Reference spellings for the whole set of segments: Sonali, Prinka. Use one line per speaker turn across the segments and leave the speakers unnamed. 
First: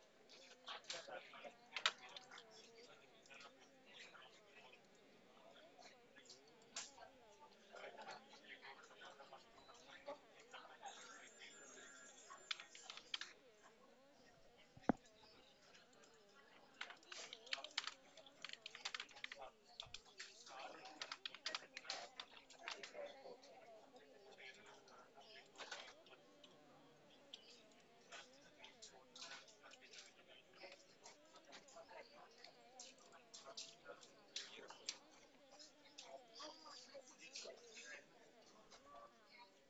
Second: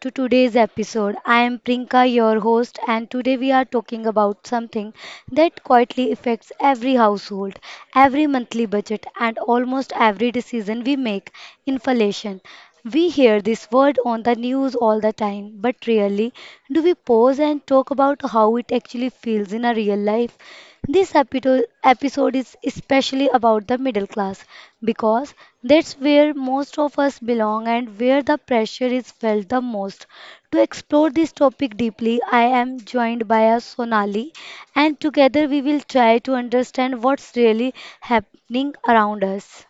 to today's episode. I am Prinka, your host, and today we are talking about something that quietly affects every household, every monthly budget, and almost every decision we make: inflation. We hear this word on the news all the time, but rarely do we pause and talk about how it actually feels in our real life. This episode is especially about the middle class because that's where most of us belong and where the pressure is felt the most. To explore this topic deeply, I am joined by a Sonali, and together we will try to understand what's really happening around us.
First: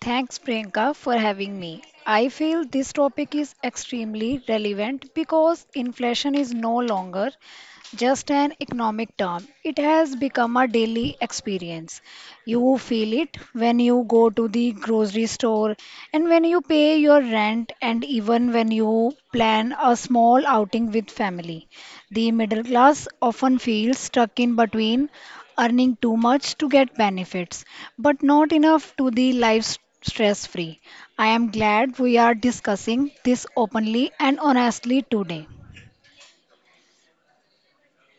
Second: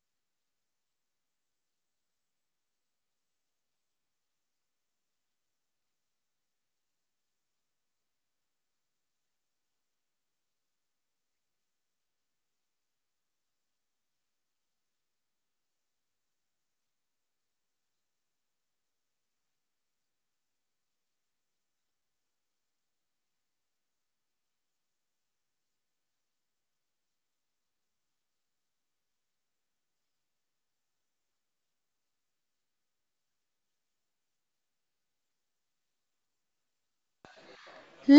Thanks, Priyanka, for having me. I feel this topic is extremely relevant because inflation is no longer just an economic term, it has become a daily experience. You feel it when you go to the grocery store and when you pay your rent, and even when you plan a small outing with family. The middle class often feels stuck in between earning too much to get benefits, but not enough to the life stress free. I am glad we are discussing this openly and honestly today.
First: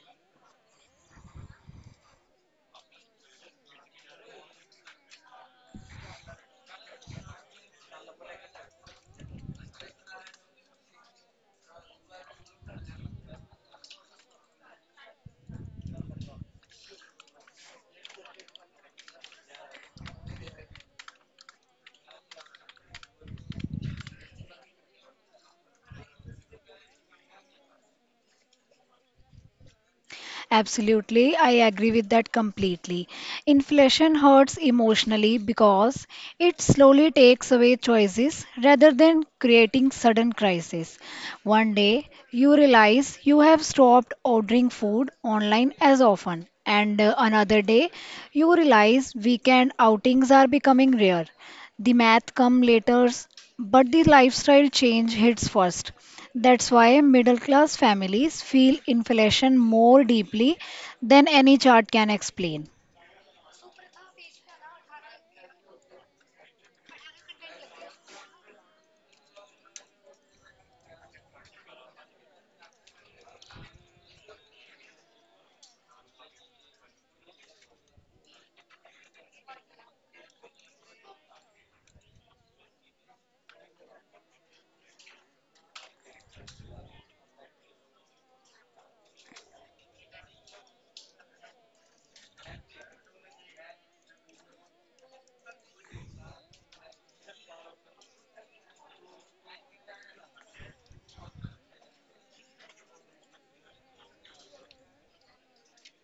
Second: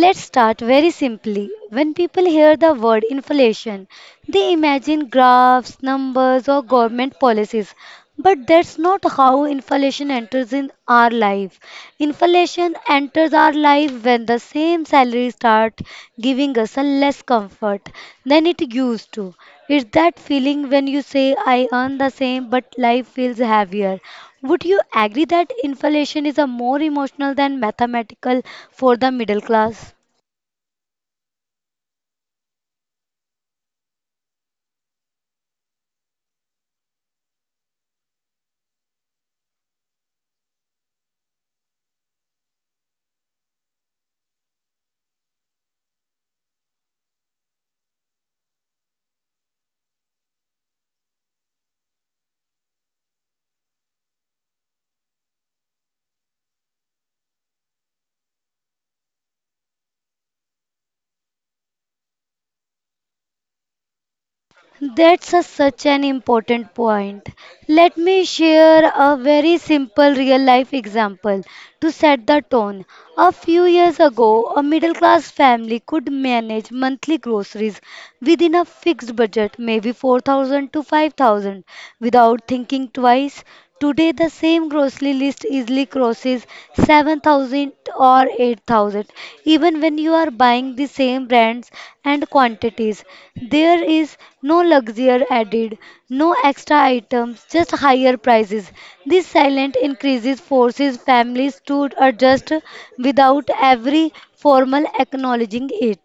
Let's start very simply. When people hear the word inflation, they imagine graphs, numbers, or government policies. But that's not how inflation enters in our life. Inflation enters our life when the same salary starts giving us a less comfort than it used to. It's that feeling when you say, I earn the same, but life feels heavier. Would you agree that inflation is a more emotional than mathematical for the middle class?
Absolutely, I agree with that completely. Inflation hurts emotionally because it slowly takes away choices rather than creating sudden crisis. One day, you realize you have stopped ordering food online as often, and another day, you realize weekend outings are becoming rare. The math come later, but the lifestyle change hits first. That's why middle class families feel inflation more deeply than any chart can explain.
Such an important point. Let me share a very simple real life example to set the tone. A few years ago, a middle class family could manage monthly groceries within a fixed budget, maybe 4,000 to 5,000, without thinking twice. Today, the same grocery list easily crosses 7,000 or 8,000. Even when you are buying the same brands and quantities, there is no luxury added, no extra items, just higher prices. This silent increases forces families to adjust without every formal acknowledging it.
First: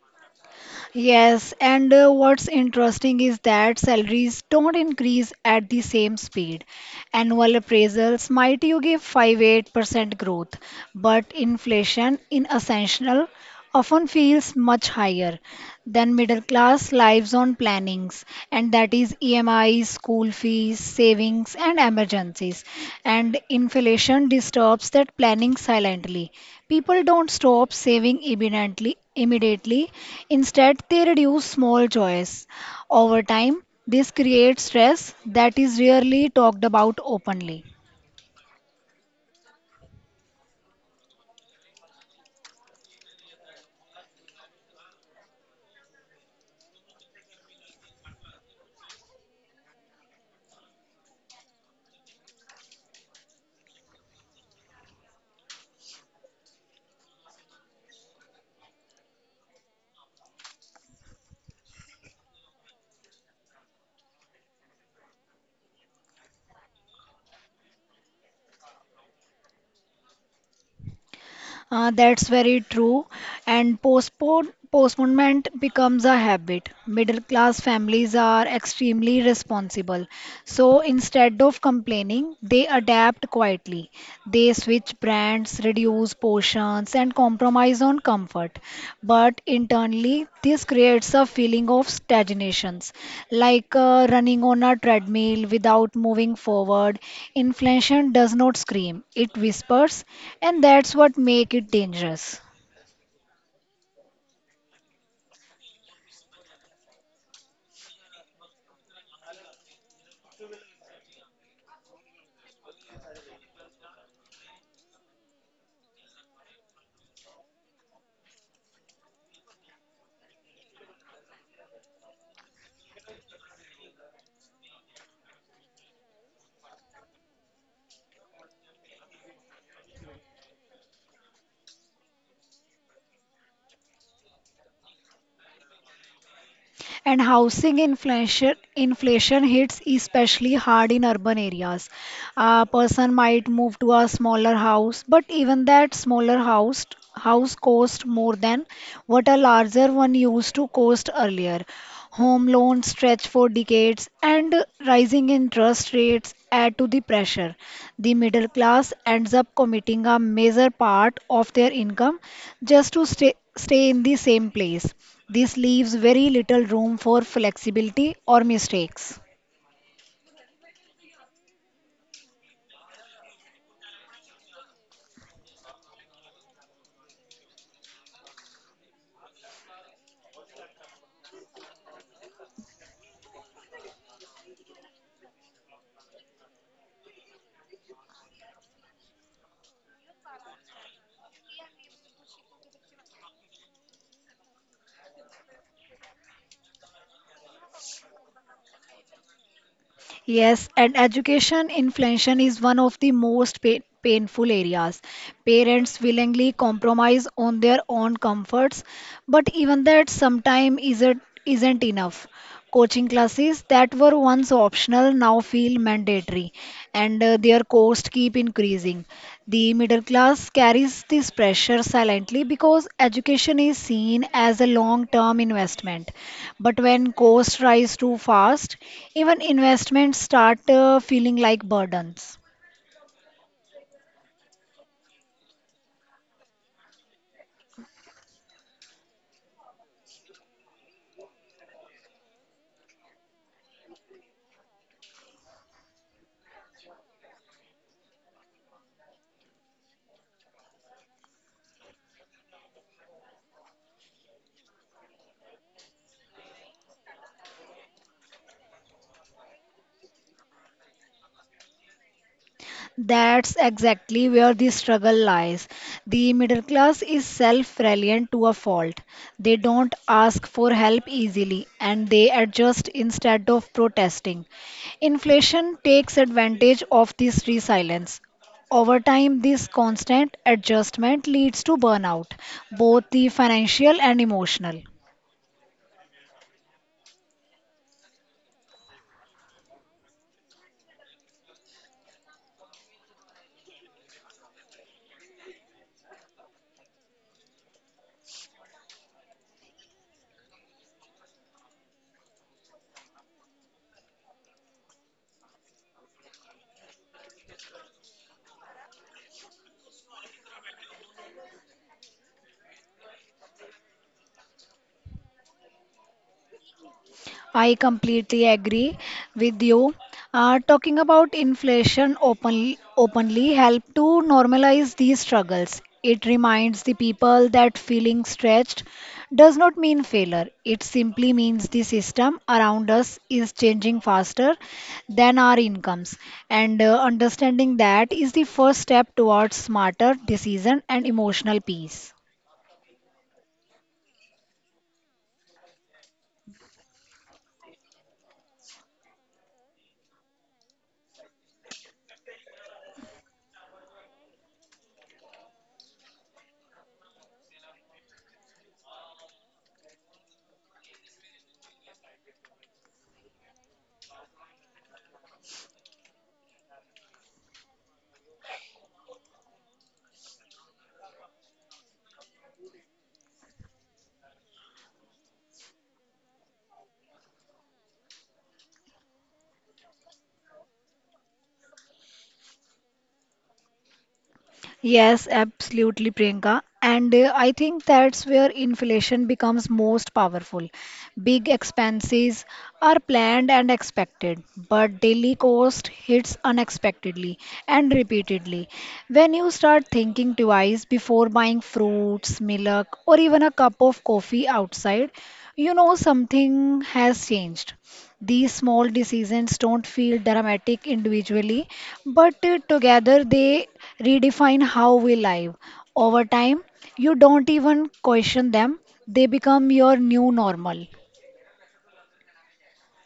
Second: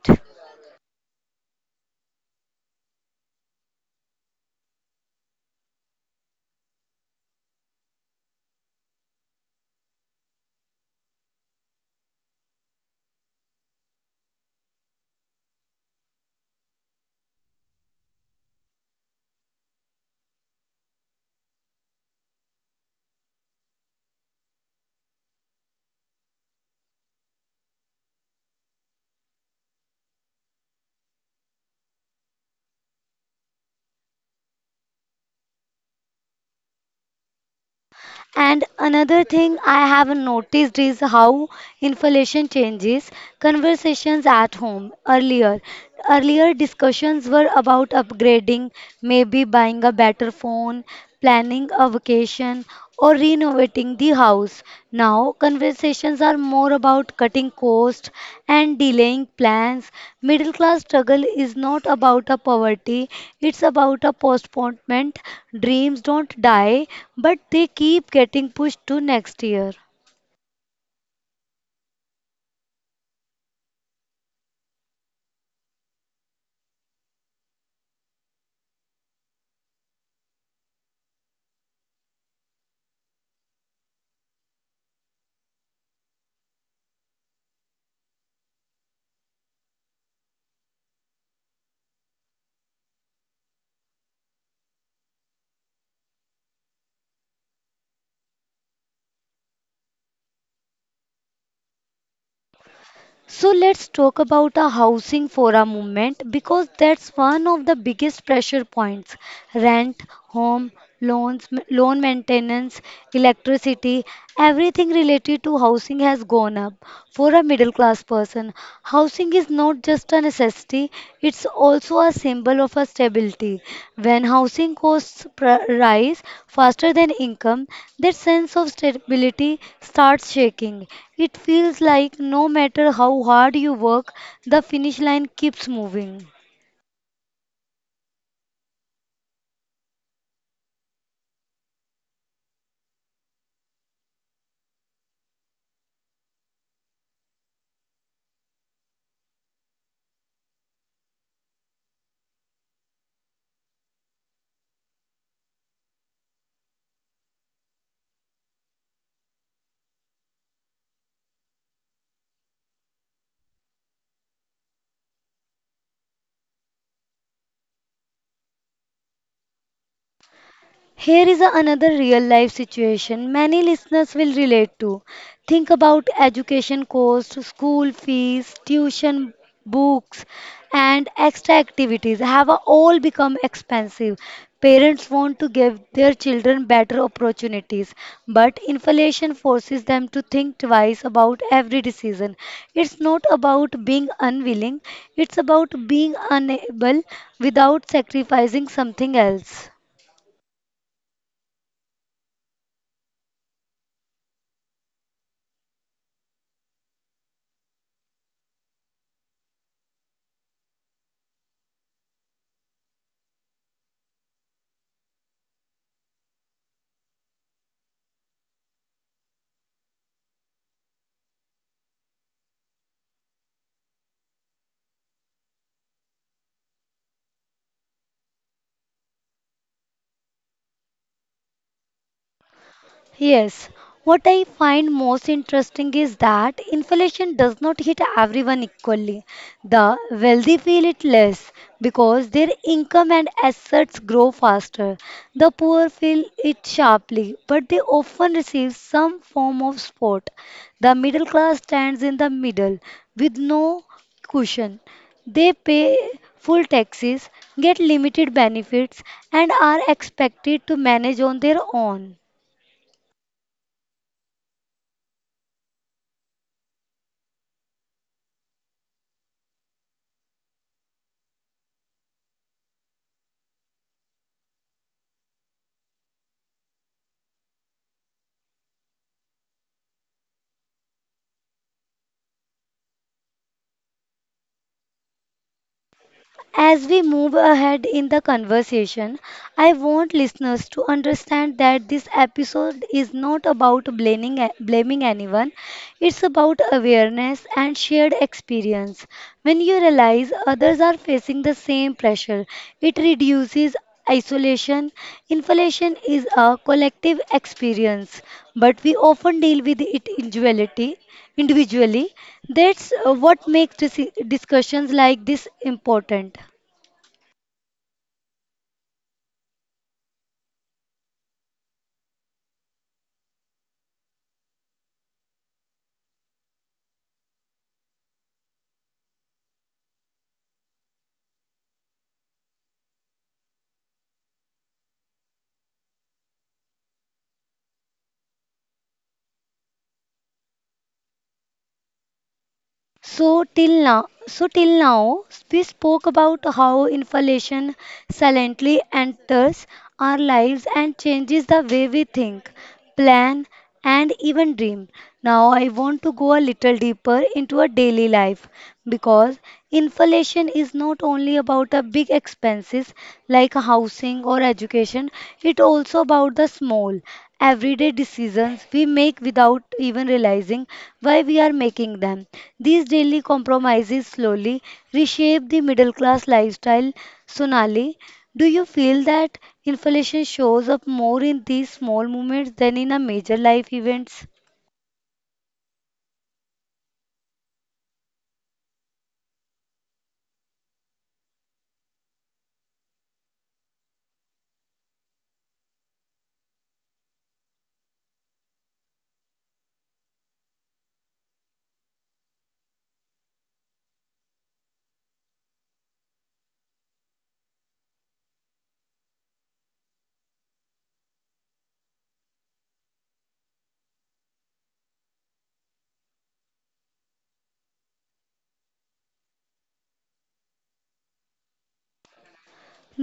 Yes, and what's interesting is that salaries don't increase at the same speed. Annual appraisals might you give 5-8% growth, but inflation in essential often feels much higher than middle class lives on plannings, and that is EMIs, school fees, savings, and emergencies. And inflation disturbs that planning silently. People don't stop saving immediately. Instead, they reduce small joys. Over time, this creates stress that is rarely talked about openly.
And another thing I have noticed is how inflation changes conversations at home. Earlier discussions were about upgrading, maybe buying a better phone, planning a vacation, or renovating the in the house. Now, conversations are more about cutting costs and delaying plans. Middle class struggle is not about a poverty, it's about a postponement. Dreams don't die, but they keep getting pushed to next year.
That's very true. And postponement becomes a habit. Middle class families are extremely responsible. So instead of complaining, they adapt quietly. They switch brands, reduce portions, and compromise on comfort. But internally, this creates a feeling of stagnations, like running on a treadmill without moving forward. Inflation does not scream, it whispers, and that's what makes it dangerous.
So let's talk about the housing for a moment because that's one of the biggest pressure points. Rent, home, loans, loan maintenance, electricity, everything related to housing has gone up. For a middle class person, housing is not not just a necessity, it's also a symbol of a stability. When housing costs rise faster than income, that sense of stability starts shaking. It feels like no matter how hard you work, the finish line keeps moving.
And housing inflation hits especially hard in urban areas. A person might move to a smaller house, but even that smaller house cost more than what a larger one used to cost earlier. Home loans stretch for decades, and rising interest rates add to the pressure. The middle class ends up committing a major part of their income just to stay in the same place. This leaves very little room for flexibility or mistakes.
Here is another real life situation many listeners will relate to. Think about education costs, school fees, tuition, books, and extra activities have all become expensive. Parents want to give their children better opportunities, but inflation forces them to think twice about every decision. It's not about being unwilling, it's about being unable without sacrificing something else.
Yes, and education inflation is one of the most painful areas. Parents willingly compromise on their own comforts, but even that sometimes isn't enough. Coaching classes that were once optional now feel mandatory, and their cost keep increasing. The middle class carries this pressure silently because education is seen as a long term investment. But when costs rise too fast, even investments start feeling like burdens.
Yes, what I find most interesting is that inflation does not hit everyone equally. The wealthy feel it less because their income and assets grow faster. The poor feel it sharply, but they often receive some form of support. The middle class stands in the middle with no cushion. They pay full taxes, get limited benefits, and are expected to manage on their own.
That's exactly where the struggle lies. The middle class is self reliant to a fault. They don't ask for help easily and they adjust instead of protesting. Inflation takes advantage of this resilience. Over time, this constant adjustment leads to burnout, both the financial and emotional.
As we move ahead in the conversation, I want listeners to understand that this episode is not about blaming anyone. It's about awareness and shared experience. When you realize others are facing the same pressure, it reduces isolation. Inflation is a collective experience, but we often deal with it individually. That's what makes discussions like this important.
I completely agree with you. Talking about inflation openly help to normalize these struggles. It reminds the people that feeling stretched does not mean failure. It simply means the system around us is changing faster than our incomes. And understanding that is the first step towards smarter decision and emotional peace.
So till now, we spoke about how inflation silently enters our lives and changes the way we think, plan, and even dream. Now I want to go a little deeper into our daily life because inflation is not only about the big expenses like housing or education, it also about the small everyday decisions we make without even realizing why we are making them. These daily compromises slowly reshape the middle class lifestyle. Sonali, do you feel that inflation shows up more in these small moments than in a major life events?
Yes, absolutely, Priyanka. And I think that's where inflation becomes most powerful. Big expenses are planned and expected, but daily cost hits unexpectedly and repeatedly. When you start thinking twice before buying fruits, milk, or even a cup of coffee outside, you know something has changed. These small decisions don't feel dramatic individually, but together they redefine how we live. Over time, you don't even question them, they become your new normal.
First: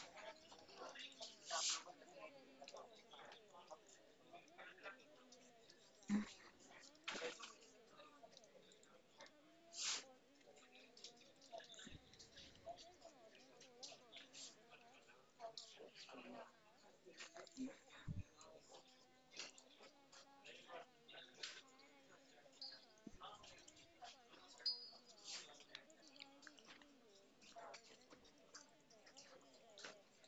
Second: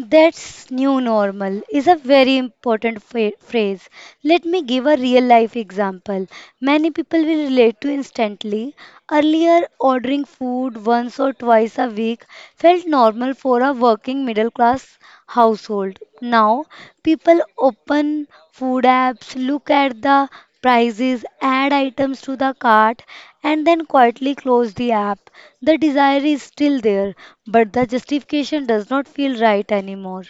That's new normal is a very important phrase. Let me give a real life example. Many people will relate to instantly. Earlier, ordering food once or twice a week felt normal for a working middle class household. Now, people open food apps, look at the prices, add items to the cart, and then quietly close the app. The desire is still there, but the justification does not feel right anymore.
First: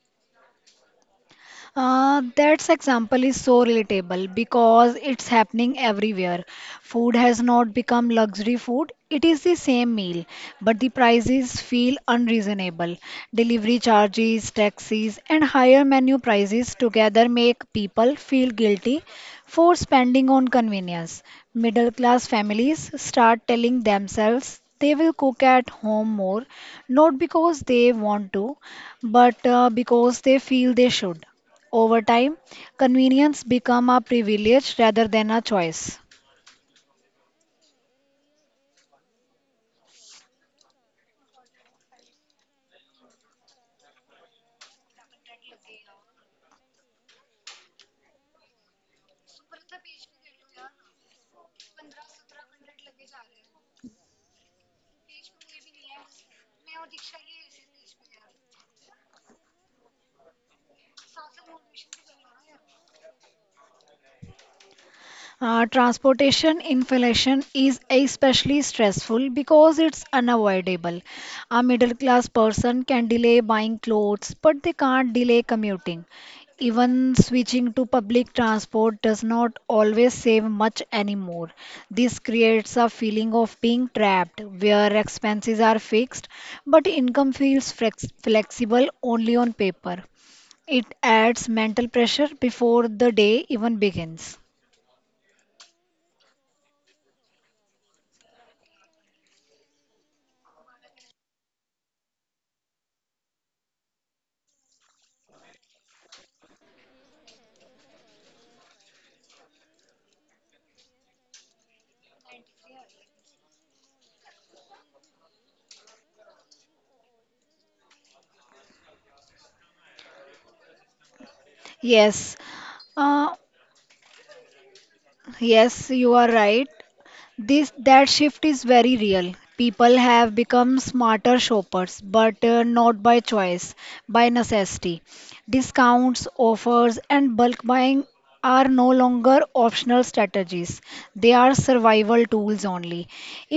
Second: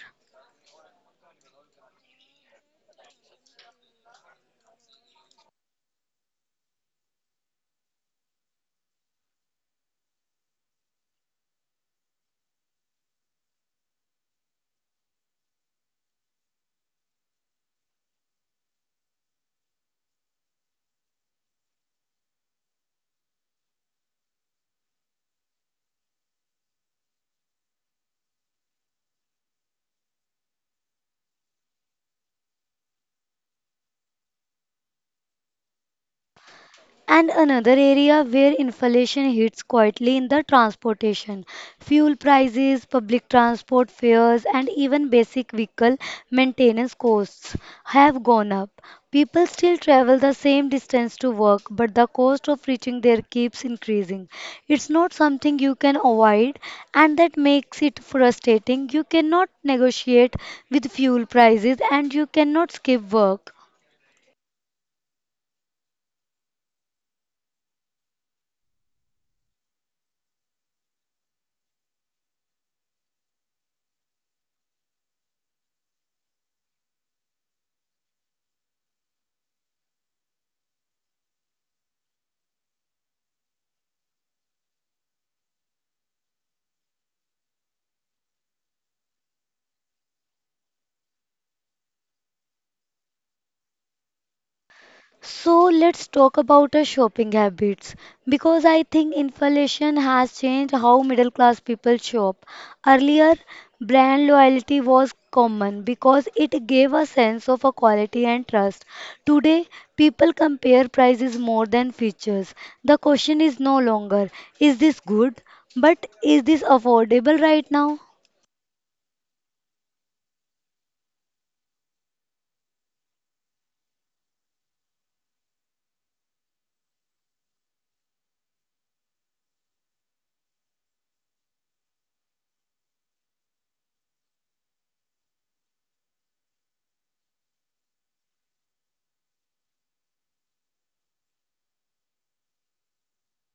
That's example is so relatable because it's happening everywhere. Food has not become luxury food. It is the same meal, but the prices feel unreasonable. Delivery charges, taxes, and higher menu prices together make people feel guilty for spending on convenience. Middle class families start telling themselves they will cook at home more, not because they want to, but because they feel they should. Over time, convenience become a privilege rather than a choice.
And another area where inflation hits quietly in the transportation. Fuel prices, public transport fares, and even basic vehicle maintenance costs have gone up. People still travel the same distance to work, but the cost of reaching there keeps increasing. It's not something you can avoid, and that makes it frustrating. You cannot negotiate with fuel prices, and you cannot skip work.
Transportation inflation is especially stressful because it's unavoidable. A middle class person can delay buying clothes, but they can't delay commuting. Even switching to public transport does not always save much anymore. This creates a feeling of being trapped where expenses are fixed but income feels flexible only on paper. It adds mental pressure before the day even begins.
So let's talk about our shopping habits because I think inflation has changed how middle class people shop. Earlier, brand loyalty was common because it gave a sense of a quality and trust. Today, people compare prices more than features. The question is no longer is this good, but is this affordable right now?
Yes, uh, yes, you are right. This that shift is very real. People have become smarter shoppers, but not by choice, by necessity. Discounts, offers, and bulk buying are no longer optional strategies. They are survival tools only.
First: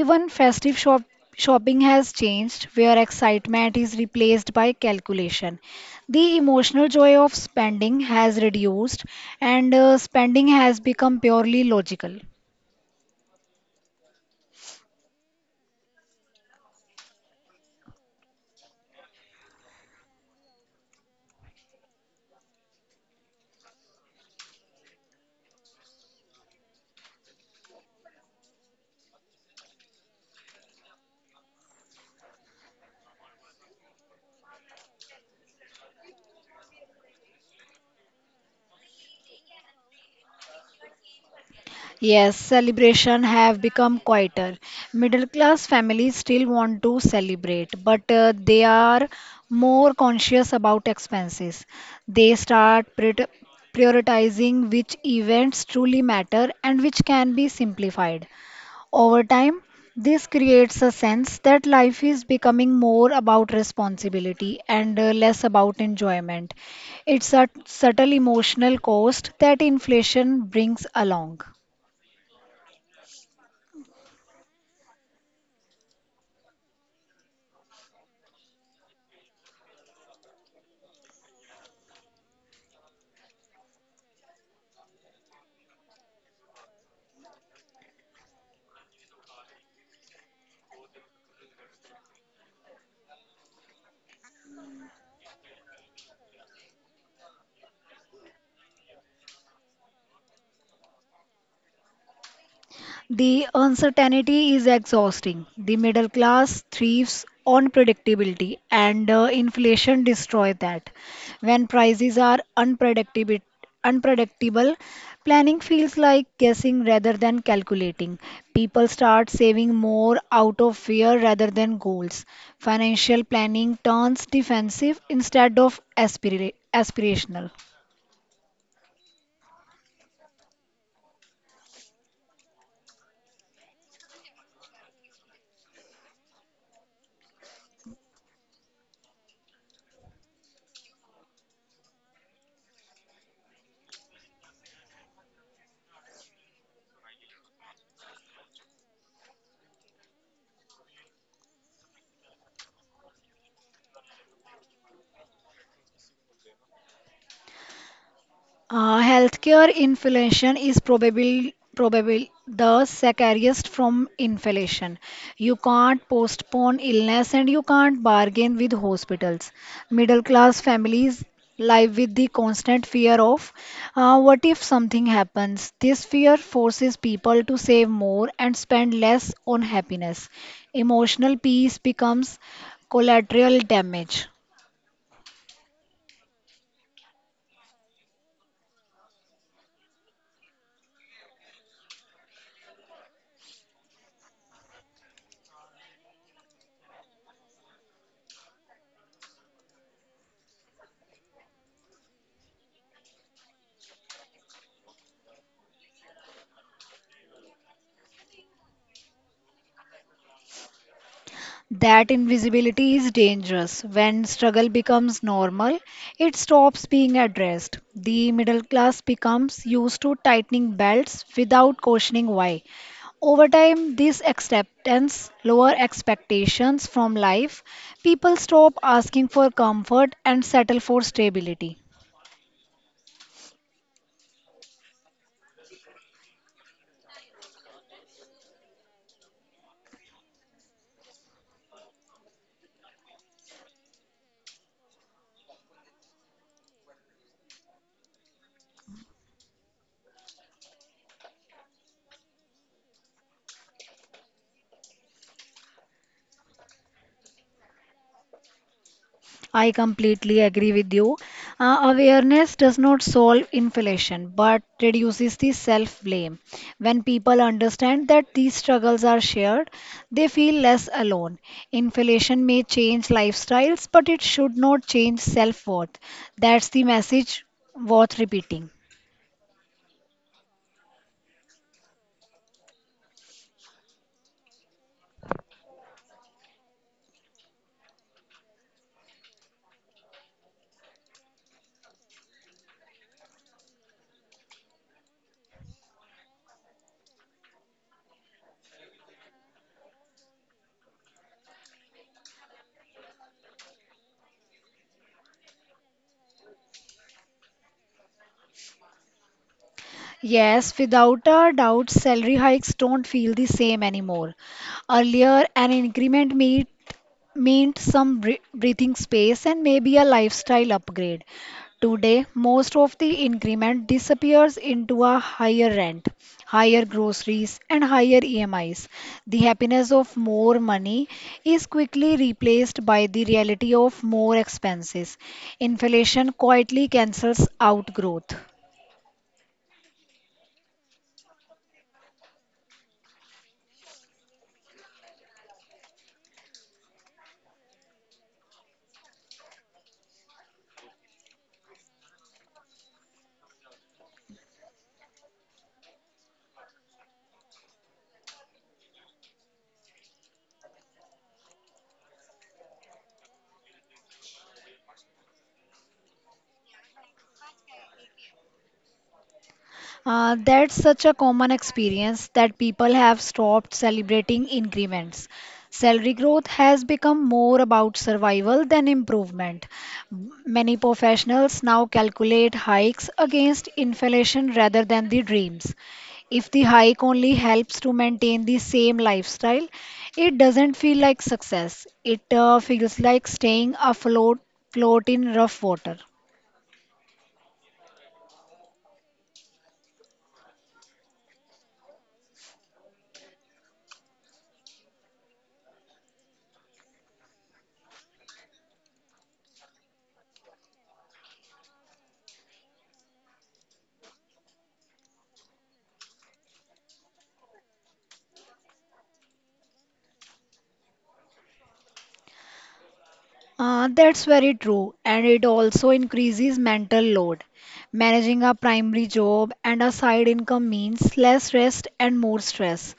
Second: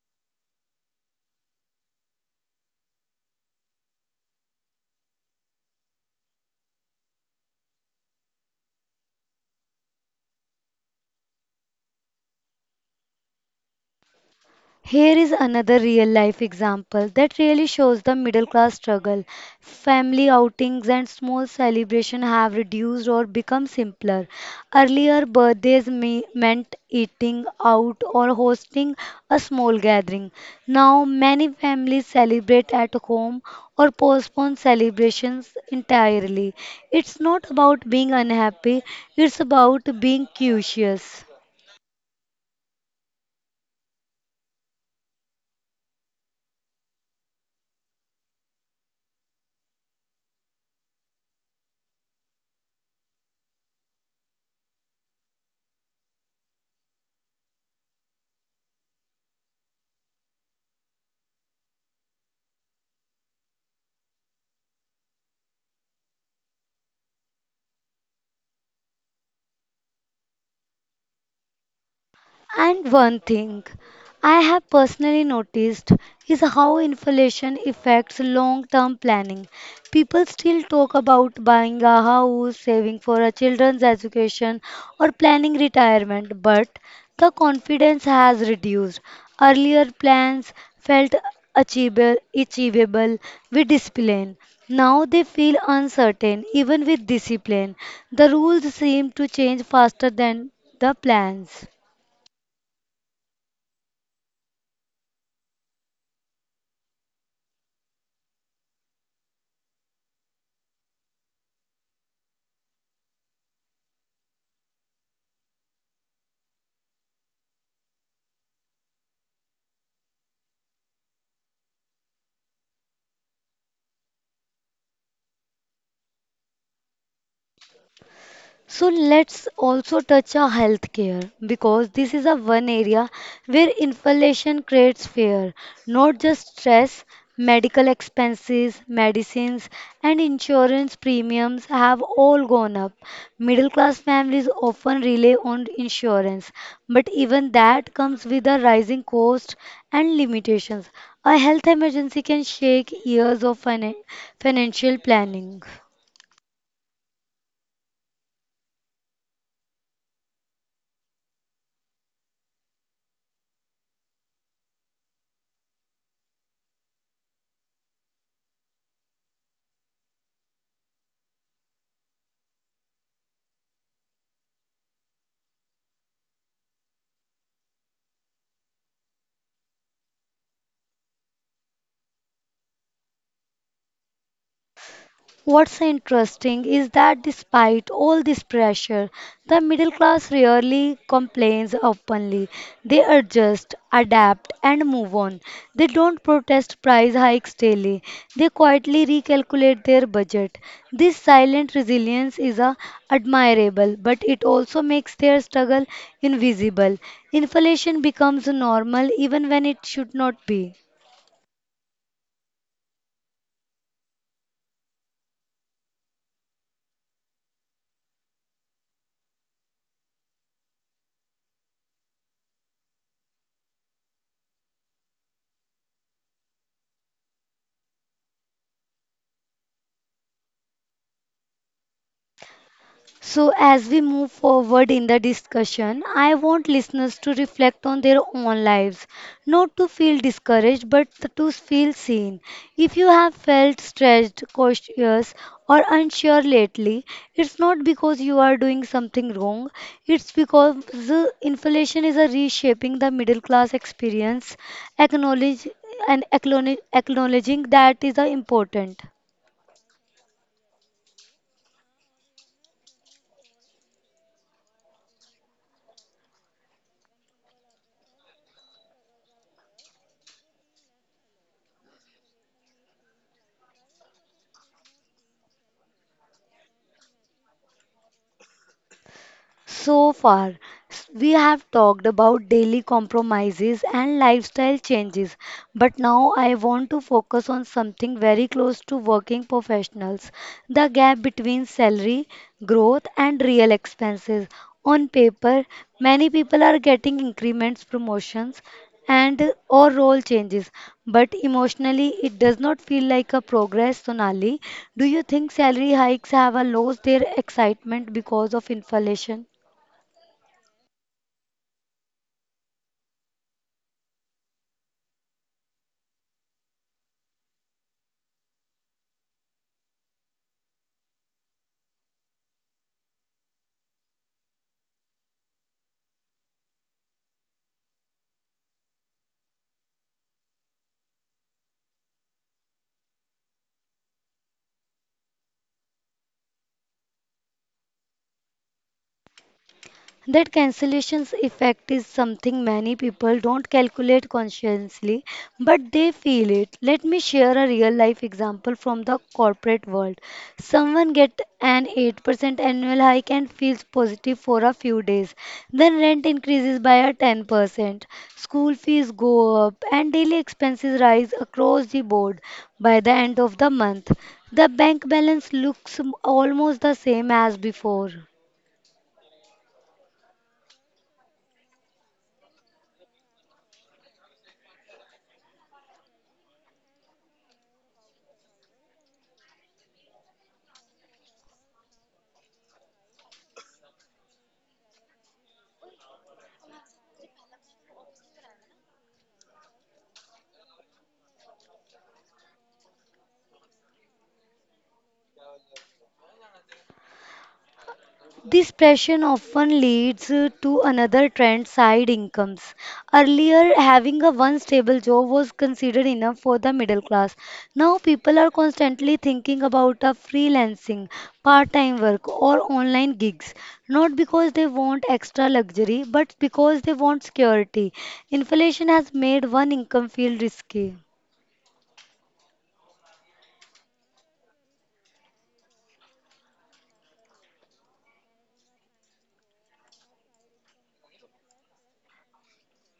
Even festive shopping has changed, where excitement is replaced by calculation. The emotional joy of spending has reduced, and spending has become purely logical.
Here is another real life example that really shows the middle class struggle. Family outings and small celebrations have reduced or become simpler. Earlier, birthdays meant eating out or hosting a small gathering. Now, many families celebrate at home or postpone celebrations entirely. It's not about being unhappy, it's about being curious.
Yes, celebration have become quieter. Middle class families still want to celebrate, but they are more conscious about expenses. They start prioritizing which events truly matter and which can be simplified. Over time, this creates a sense that life is becoming more about responsibility and less about enjoyment. It's a subtle emotional cost that inflation brings along.
And one thing I have personally noticed is how inflation affects long term planning. People still talk about buying a house, saving for a children's education, or planning retirement, but the confidence has reduced. Earlier plans felt achievable with discipline. Now they feel uncertain, even with discipline. The rules seem to change faster than the plans.
The uncertainty is exhausting. The middle class thrives on predictability, and inflation destroys that. When prices are unpredictable, planning feels like guessing rather than calculating. People start saving more out of fear rather than goals. Financial planning turns defensive instead of aspirational.
So let's also touch on healthcare because this is a one area where inflation creates fear, not just stress. Medical expenses, medicines, and insurance premiums have all gone up. Middle class families often rely on insurance, but even that comes with a rising cost and limitations. A health emergency can shake years of financial planning.
Healthcare inflation is probably the scariest from inflation. You can't postpone illness and you can't bargain with hospitals. Middle class families live with the constant fear of what if something happens? This fear forces people to save more and spend less on happiness. Emotional peace becomes collateral damage.
What's interesting is that despite all this pressure, the middle class rarely complains openly. They adjust, adapt, and move on. They don't protest price hikes daily. They quietly recalculate their budget. This silent resilience is a admirable, but it also makes their struggle invisible. Inflation becomes normal even when it should not be.
That invisibility is dangerous. When struggle becomes normal, it stops being addressed. The middle class becomes used to tightening belts without questioning why. Over time, this acceptance, lower expectations from life, people stop asking for comfort and settle for stability.
So, as we move forward in the discussion, I want listeners to reflect on their own lives, not to feel discouraged, but to feel seen. If you have felt stretched, cautious, or unsure lately, it's not because you are doing something wrong, it's because the inflation is a reshaping the middle class experience. Acknowledge Acknowledging that is important.
I completely agree with you. Awareness does not solve inflation but reduces the self blame. When people understand that these struggles are shared, they feel less alone. Inflation may change lifestyles, but it should not change self worth. That's the message worth repeating.
So far, we have talked about daily compromises and lifestyle changes, but now I want to focus on something very close to working professionals: the gap between salary growth and real expenses. On paper, many people are getting increments, promotions, and or role changes, but emotionally it does not feel like a progress. Sonali, do you think salary hikes have lost their excitement because of inflation?
Yes, without a doubt, salary hikes don't feel the same anymore. Earlier, an increment meant some breathing space and maybe a lifestyle upgrade. Today, most of the increment disappears into a higher rent, higher groceries, and higher EMIs. The happiness of more money is quickly replaced by the reality of more expenses. Inflation quietly cancels out growth.
That cancellation's effect is something many people don't calculate consciously, but they feel it. Let me share a real life example from the corporate world. Someone get an 8% annual hike and feels positive for a few days. Then rent increases by a 10%. School fees go up and daily expenses rise across the board by the end of the month. The bank balance looks almost the same as before.
That's such a common experience that people have stopped celebrating increments. Salary growth has become more about survival than improvement. Many professionals now calculate hikes against inflation rather than the dreams. If the hike only helps to maintain the same lifestyle, it doesn't feel like success. It feels like staying afloat float in rough water.
This pressure often leads to another trend side incomes. Earlier, having a one stable job was considered enough for the middle class. Now, people are constantly thinking about a freelancing, part time work, or online gigs, not because they want extra luxury, but because they want security. Inflation has made one income feel risky.
That's very true, and it also increases mental load. Managing a primary job and a side income means less rest and more stress.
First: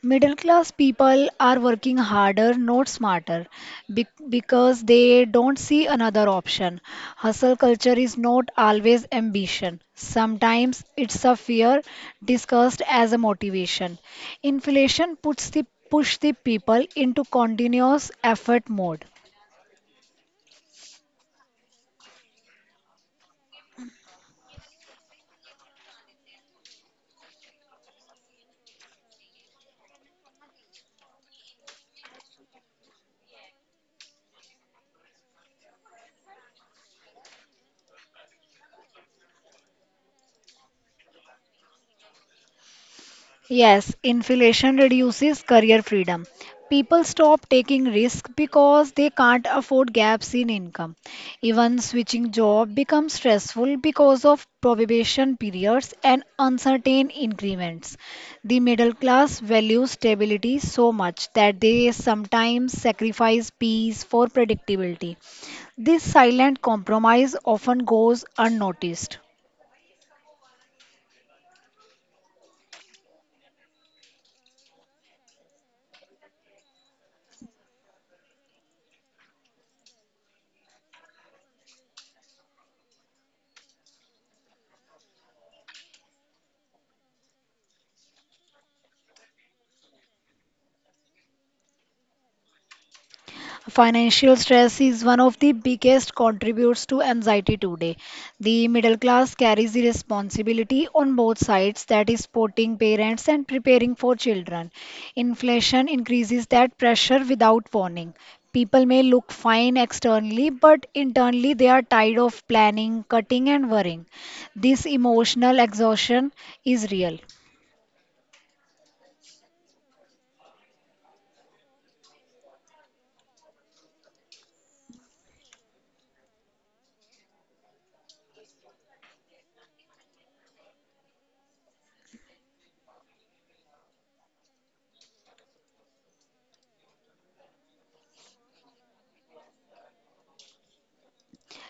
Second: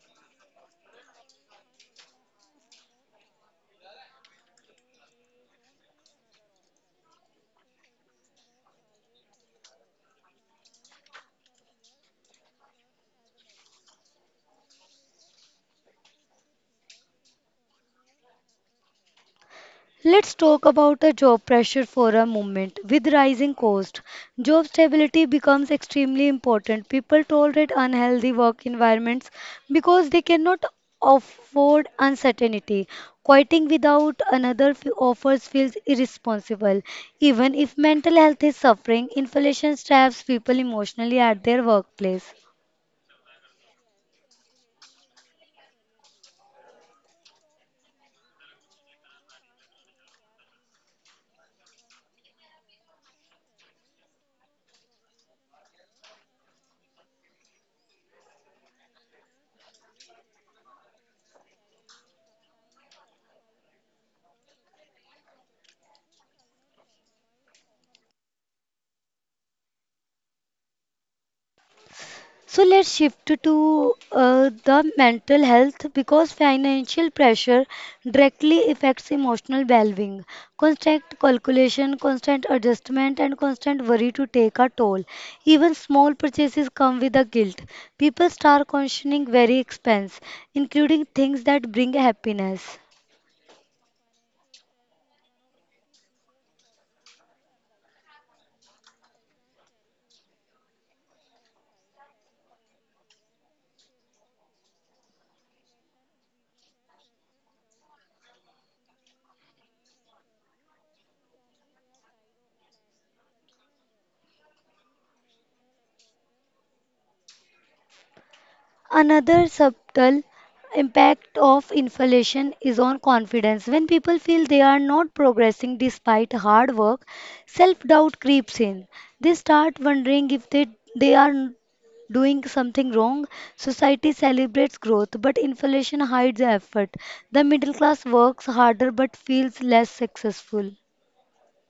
Middle class people are working harder, not smarter, because they don't see another option. Hustle culture is not always ambition. Sometimes it's a fear discussed as a motivation. Inflation puts the push the people into continuous effort mode.
Let's talk about the job pressure for a moment. With rising cost, job stability becomes extremely important. People tolerate unhealthy work environments because they cannot afford uncertainty. Quitting without another offers feels irresponsible. Even if mental health is suffering, inflation traps people emotionally at their workplace.
Yes, inflation reduces career freedom. People stop taking risks because they can't afford gaps in income. Even switching job becomes stressful because of probation periods and uncertain increments. The middle class values stability so much that they sometimes sacrifice peace for predictability. This silent compromise often goes unnoticed.
So let's shift to the mental health because financial pressure directly affects emotional well-being. Constant calculation, constant adjustment, and constant worry to take a toll. Even small purchases come with a guilt. People start questioning very expense, including things that bring happiness.
Financial stress is one of the biggest contributors to anxiety today. The middle class carries the responsibility on both sides, that is, supporting parents and preparing for children. Inflation increases that pressure without warning. People may look fine externally, but internally they are tired of planning, cutting, and worrying. This emotional exhaustion is real.
Another subtle impact of inflation is on confidence. When people feel they are not progressing despite hard work, self doubt creeps in. They start wondering if they, they are doing something wrong. Society celebrates growth, but inflation hides effort. The middle class works harder but feels less successful.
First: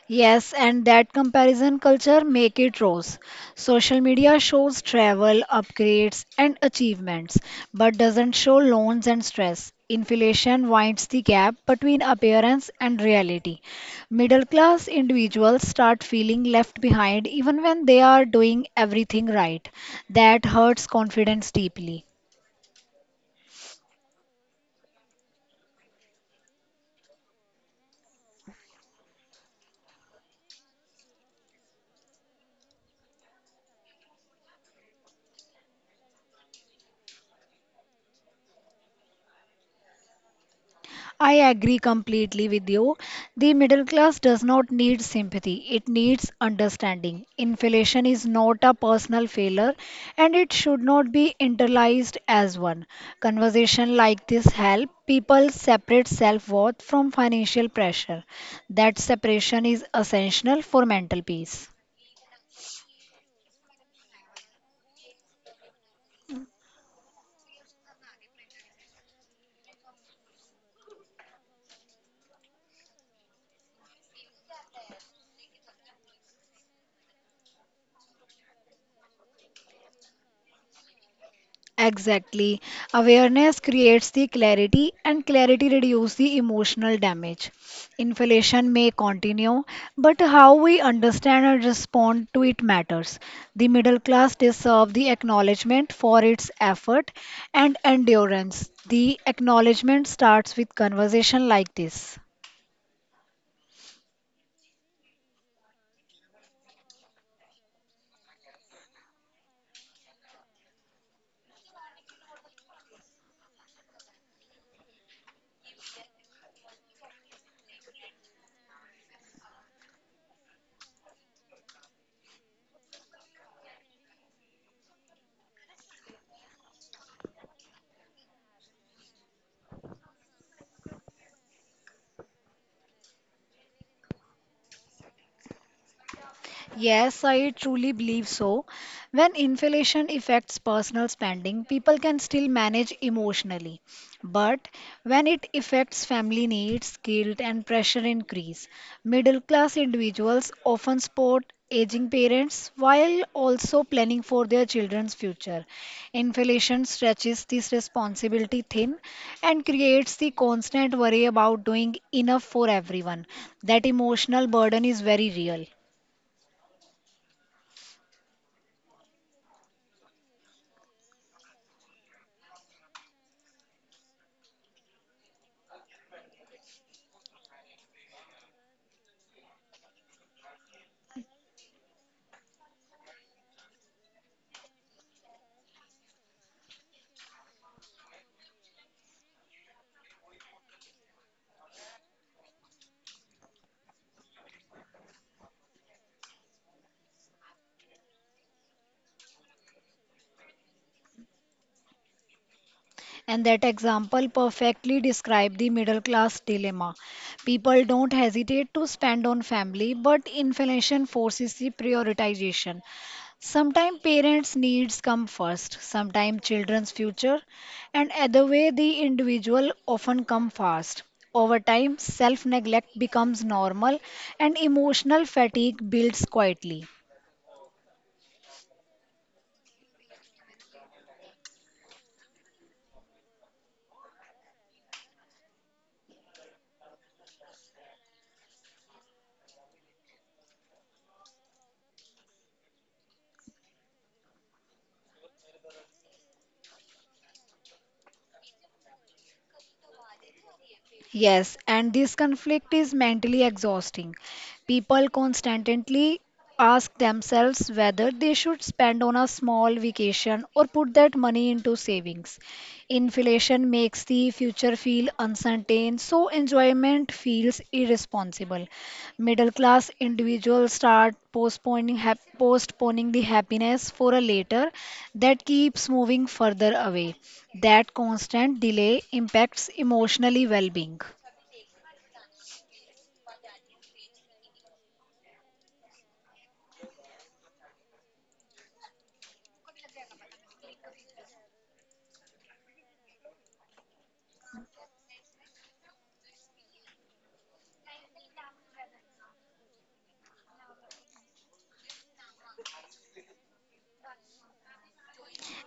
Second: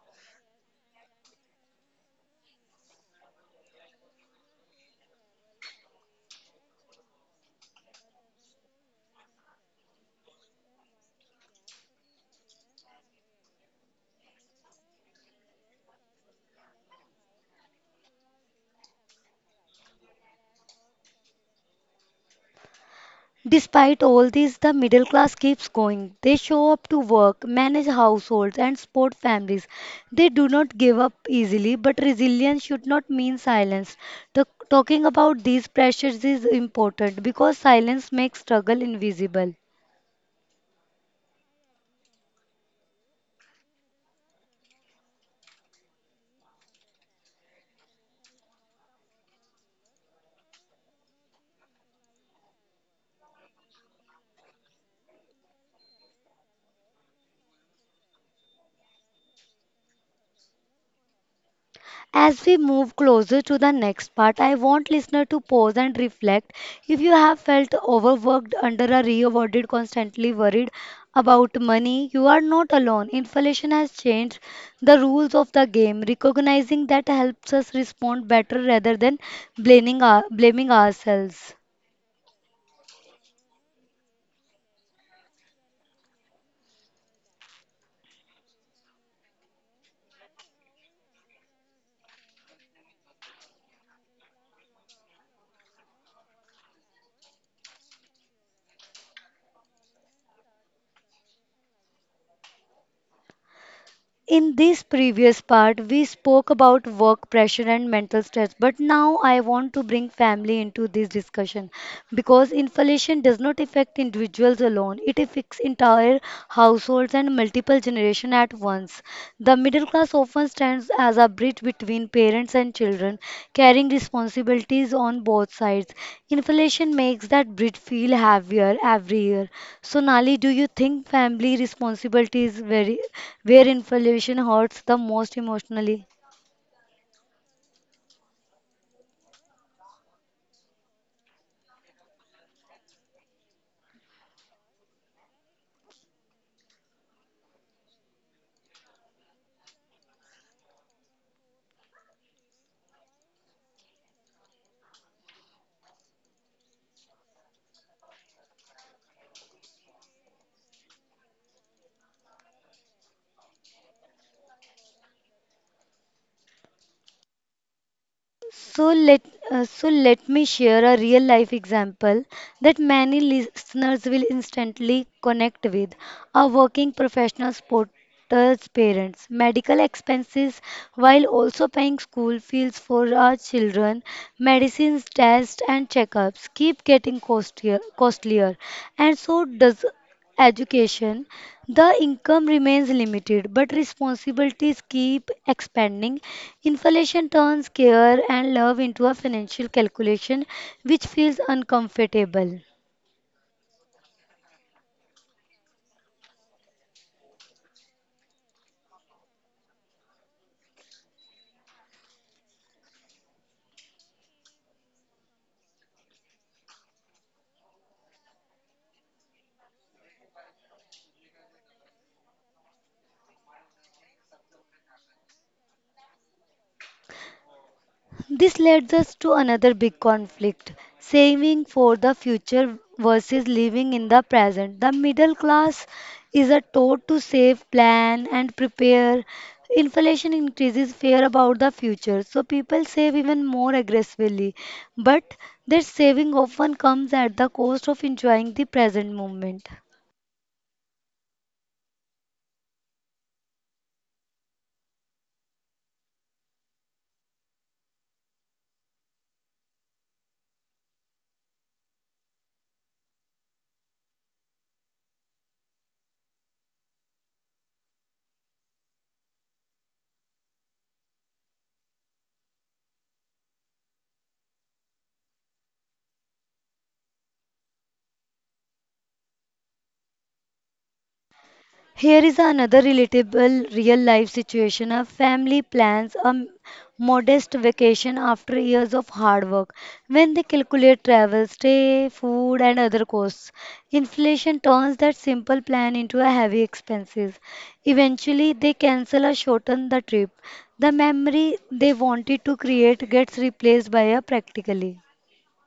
Yes, and that comparison culture make it rose. Social media shows travel, upgrades, and achievements, but doesn't show loans and stress. Inflation winds the gap between appearance and reality. Middle class individuals start feeling left behind even when they are doing everything right. That hurts confidence deeply.
Despite all this, the middle class keeps going. They show up to work, manage households, and support families. They do not give up easily, but resilience should not mean silence. Talking about these pressures is important because silence makes struggle invisible.
I agree completely with you. The middle class does not need sympathy, it needs understanding. Inflation is not a personal failure and it should not be internalized as one. Conversation like this help people separate self-worth from financial pressure. That separation is essential for mental peace.
As we move closer to the next part, I want listener to pause and reflect. If you have felt overworked, under a rewarded, constantly worried about money, you are not alone. Inflation has changed the rules of the game. Recognizing that helps us respond better rather than blaming ourselves.
Exactly. Awareness creates the clarity and clarity reduces the emotional damage. Inflation may continue, but how we understand and respond to it matters. The middle class deserve the acknowledgement for its effort and endurance. The acknowledgement starts with conversation like this.
In this previous part, we spoke about work pressure and mental stress, but now I want to bring family into this discussion because inflation does not affect individuals alone, it affects entire households and multiple generations at once. The middle class Divorce often stands as a bridge between parents and children, carrying responsibilities on both sides. Inflation makes that bridge feel heavier every year. So, Nali, do you think family responsibilities, where inflation hurts the most emotionally?
Yes, I truly believe so. When inflation affects personal spending, people can still manage emotionally. But when it affects family needs, guilt and pressure increase. Middle class individuals often support aging parents while also planning for their children's future. Inflation stretches this responsibility thin and creates the constant worry about doing enough for everyone. That emotional burden is very real.
So let so let me share a real life example that many listeners will instantly connect with. A working professional sporter's parents, medical expenses while also paying school fees for our children, medicines, tests and checkups keep getting costlier, costlier, and so does education, the income remains limited, but responsibilities keep expanding. Inflation turns care and love into a financial calculation which feels uncomfortable.
And that example perfectly describes the middle class dilemma. People don't hesitate to spend on family, but inflation forces the prioritization. Sometimes parents' needs come first, sometimes children's future, and either way, the individual often come first. Over time, self neglect becomes normal and emotional fatigue builds quietly.
This leads us to another big conflict saving for the future versus living in the present. The middle class is a taught to save, plan, and prepare. Inflation increases fear about the future, so people save even more aggressively. But their saving often comes at the cost of enjoying the present moment.
Yes, and this conflict is mentally exhausting. People constantly ask themselves whether they should spend on a small vacation or put that money into savings. Inflation makes the future feel uncertain, so enjoyment feels irresponsible. Middle class individuals start postponing, postponing the happiness for a later that keeps moving further away. That constant delay impacts emotionally well being.
Here is another relatable real life situation. A family plans a modest vacation after years of hard work. When they calculate travel, stay, food, and other costs, inflation turns that simple plan into a heavy expenses. Eventually, they cancel or shorten the trip. The memory they wanted to create gets replaced by a practically.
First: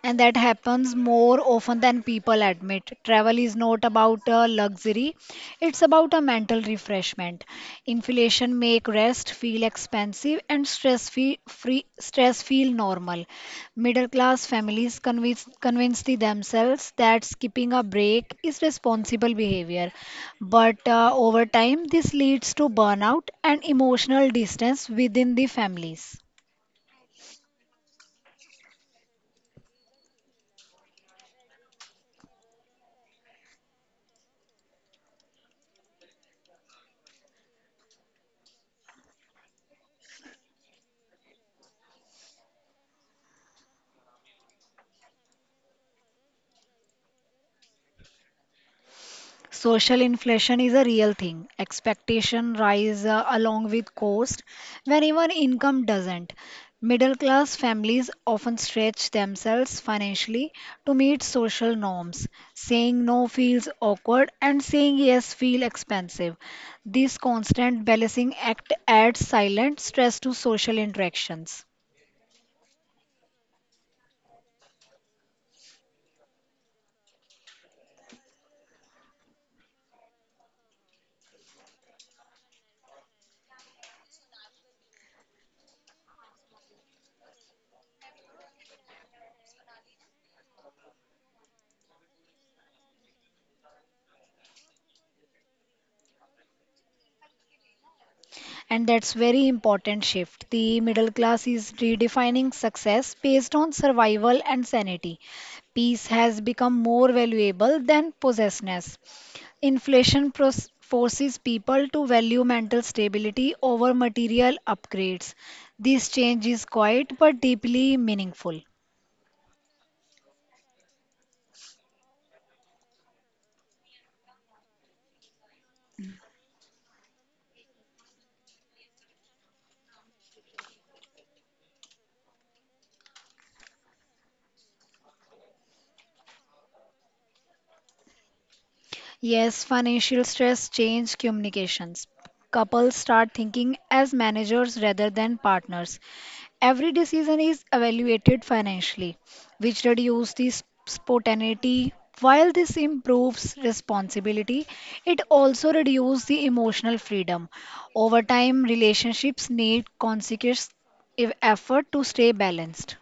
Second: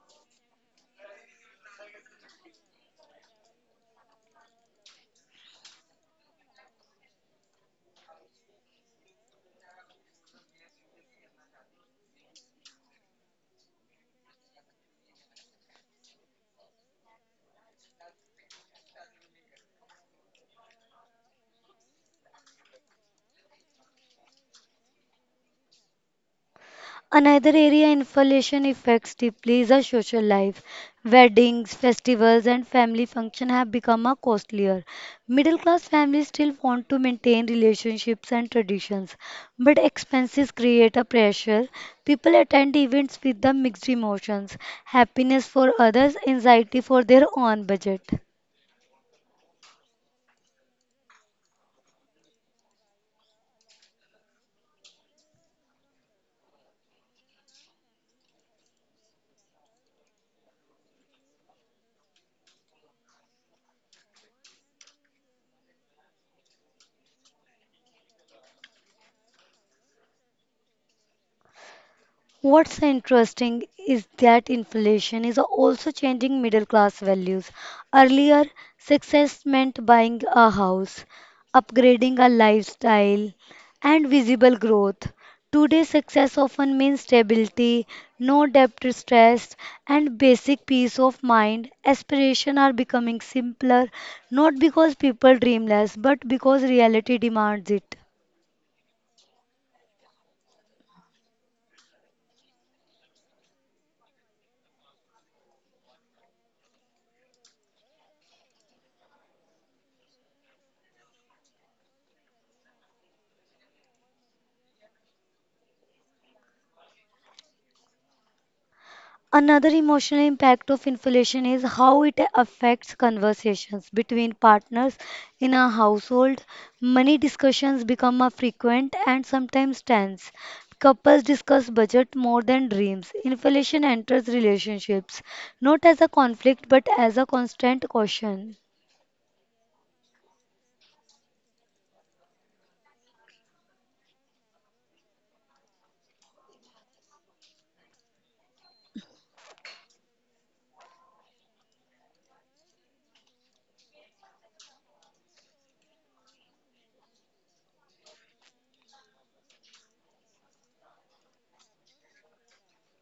And that happens more often than people admit. Travel is not about a luxury, it's about a mental refreshment. Inflation make rest feel expensive and stress feel normal. Middle class families convince the themselves that skipping a break is responsible behavior. But over time this leads to burnout and emotional distance within the families.
Another area inflation affects deeply is our social life. Weddings, festivals, and family functions have become a costlier. Middle class families still want to maintain relationships and traditions, but expenses create a pressure. People attend events with the mixed emotions happiness for others, anxiety for their own budget.
Social inflation is a real thing. Expectation rise along with cost when even income doesn't. Middle class families often stretch themselves financially to meet social norms. Saying no feels awkward and saying yes feels expensive. This constant balancing act adds silent stress to social interactions.
What's interesting is that inflation is also changing middle class values. Earlier, success meant buying a house, upgrading a lifestyle, and visible growth. Today, success often means stability, no debt stress, and basic peace of mind. Aspirations are becoming simpler, not because people dream less, but because reality demands it.
And that's very important shift. The middle class is redefining success based on survival and sanity. Peace has become more valuable than possessiveness. Inflation forces people to value mental stability over material upgrades. This change is quiet but deeply meaningful.
Another emotional impact of inflation is how it affects conversations between partners in a household. Money discussions become a frequent and sometimes tense. Couples discuss budget more than dreams. Inflation enters relationships not as a conflict but as a constant caution.
Yes, financial stress change communications. Couples start thinking as managers rather than partners. Every decision is evaluated financially, which reduces the spontaneity. While this improves responsibility, it also reduces the emotional freedom. Over time, relationships need conscious effort to stay balanced.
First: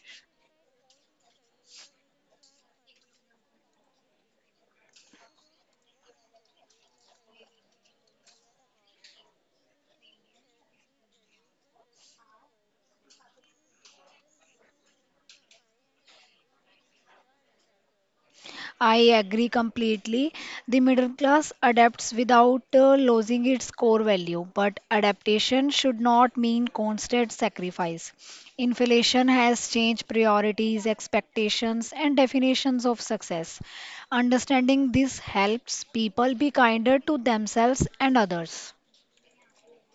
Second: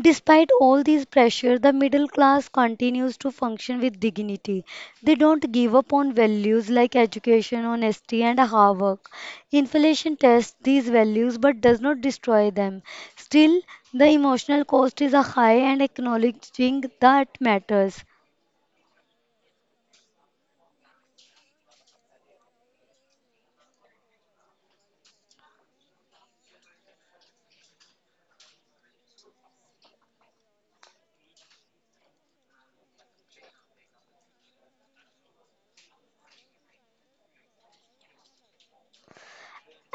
Despite all these pressure, the middle class continues to function with dignity. They don't give up on values like education, honesty, and hard work. Inflation tests these values but does not destroy them. Still, the emotional cost is a high and acknowledging that matters.
I agree completely. The middle class adapts without losing its core value, but adaptation should not mean constant sacrifice. Inflation has changed priorities, expectations, and definitions of success. Understanding this helps people be kinder to themselves and others.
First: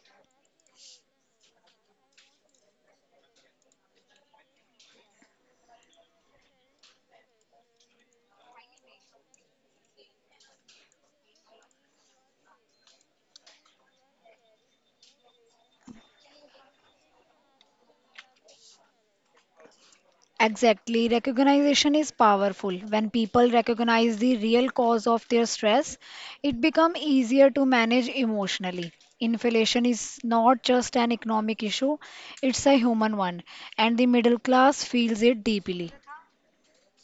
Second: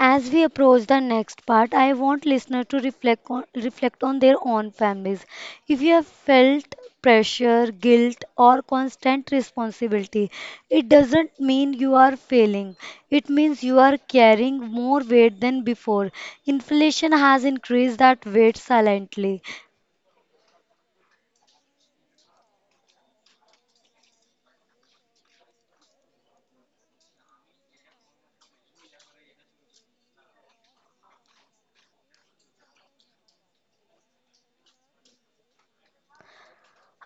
As we approach the next part, I want listeners to reflect on their own families. If you have felt pressure, guilt, or constant responsibility, it doesn't mean you are failing. It means you are carrying more weight than before. Inflation has increased that weight silently.
Exactly. Recognition is powerful. When people recognize the real cause of their stress, it becomes easier to manage emotionally. Inflation is not just an economic issue, it's a human one, and the middle class feels it deeply.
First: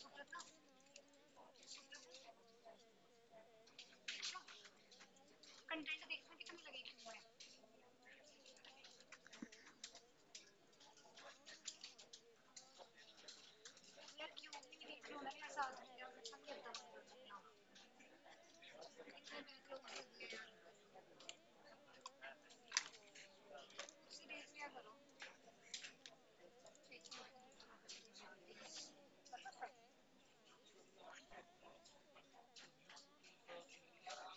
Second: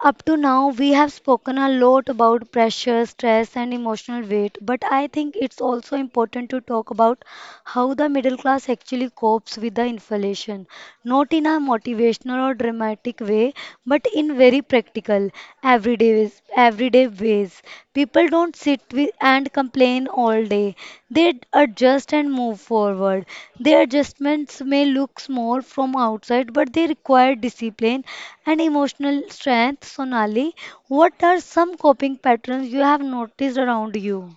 Up to now, we have spoken a lot about pressure, stress, and emotional weight, but I think it's also important to talk about how the middle class actually copes with the inflation. Not in a motivational or dramatic way, but in very practical, everyday positive ways. People don't sit with and complain all day. They adjust and move forward. Their adjustments may look small from outside, but they require discipline and emotional strength. Sonali, what are some coping patterns you have noticed around you?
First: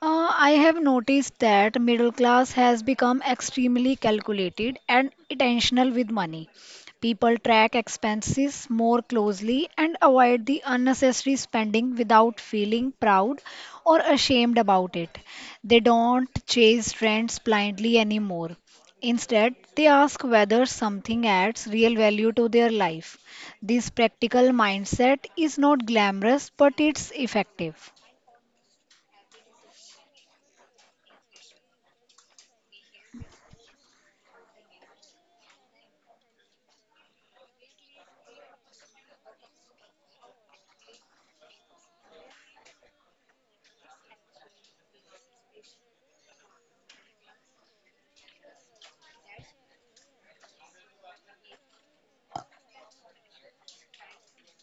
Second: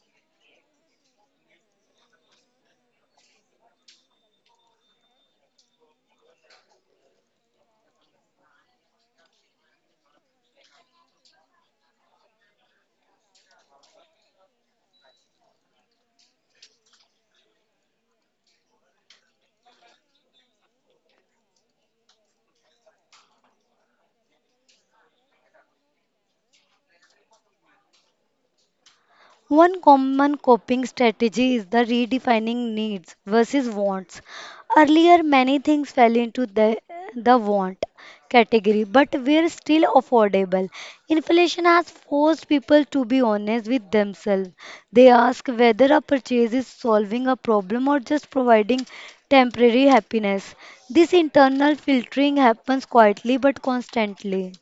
I have noticed that middle class has become extremely calculated and intentional with money. People track expenses more closely and avoid the unnecessary spending without feeling proud or ashamed about it. They don't chase trends blindly anymore. Instead, they ask whether something adds real value to their life. This practical mindset is not glamorous, but it's effective.
One common coping strategy is the redefining needs versus wants. Earlier, many things fell into the want category, but were still affordable. Inflation has forced people to be honest with themselves. They ask whether a purchase is solving a problem or just providing temporary happiness. This internal filtering happens quietly but constantly.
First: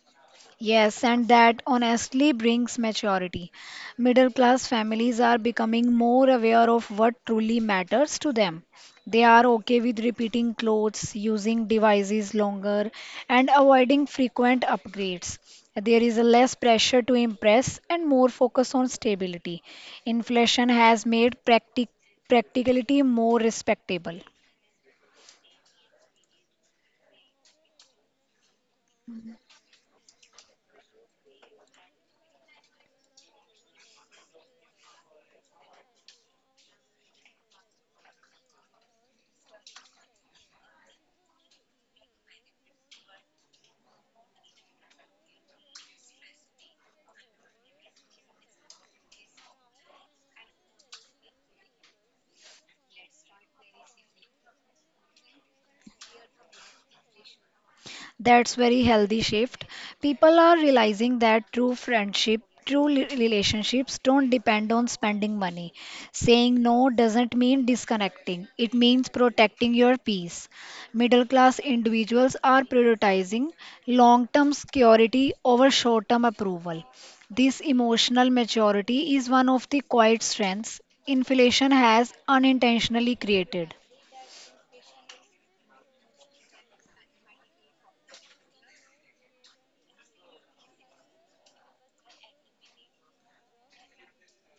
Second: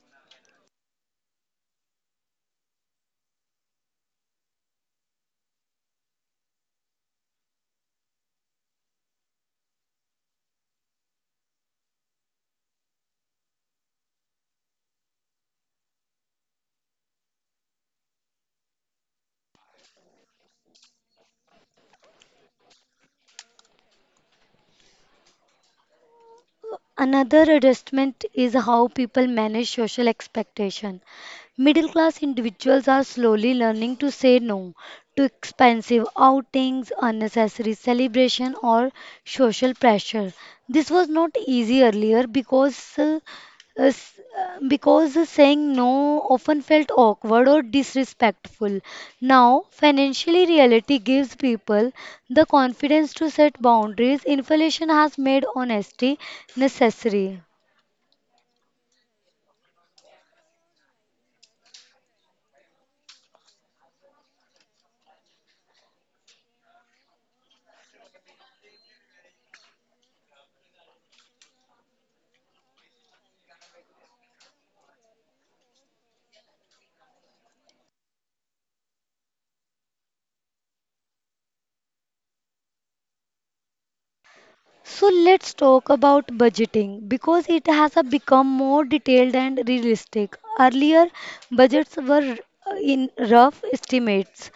Yes, and that honestly brings maturity. Middle class families are becoming more aware of what truly matters to them. They are okay with repeating clothes, using devices longer, and avoiding frequent upgrades. There is a less pressure to impress and more focus on stability. Inflation has made practicality more respectable.
Another adjustment is how people manage social expectation. Middle class individuals are slowly learning to say no to expensive outings, unnecessary celebration, or social pressure. This was not easy earlier because saying no often felt awkward or disrespectful. Now, financially reality gives people the confidence to set boundaries. Inflation has made honesty necessary.
That's very healthy shift. People are realizing that true friendship, relationships don't depend on spending money. Saying no doesn't mean disconnecting. It means protecting your peace. Middle class individuals are prioritizing long-term security over short-term approval. This emotional maturity is one of the quiet strengths inflation has unintentionally created.
So let's talk about budgeting because it has become more detailed and realistic. Earlier, budgets were in rough estimates,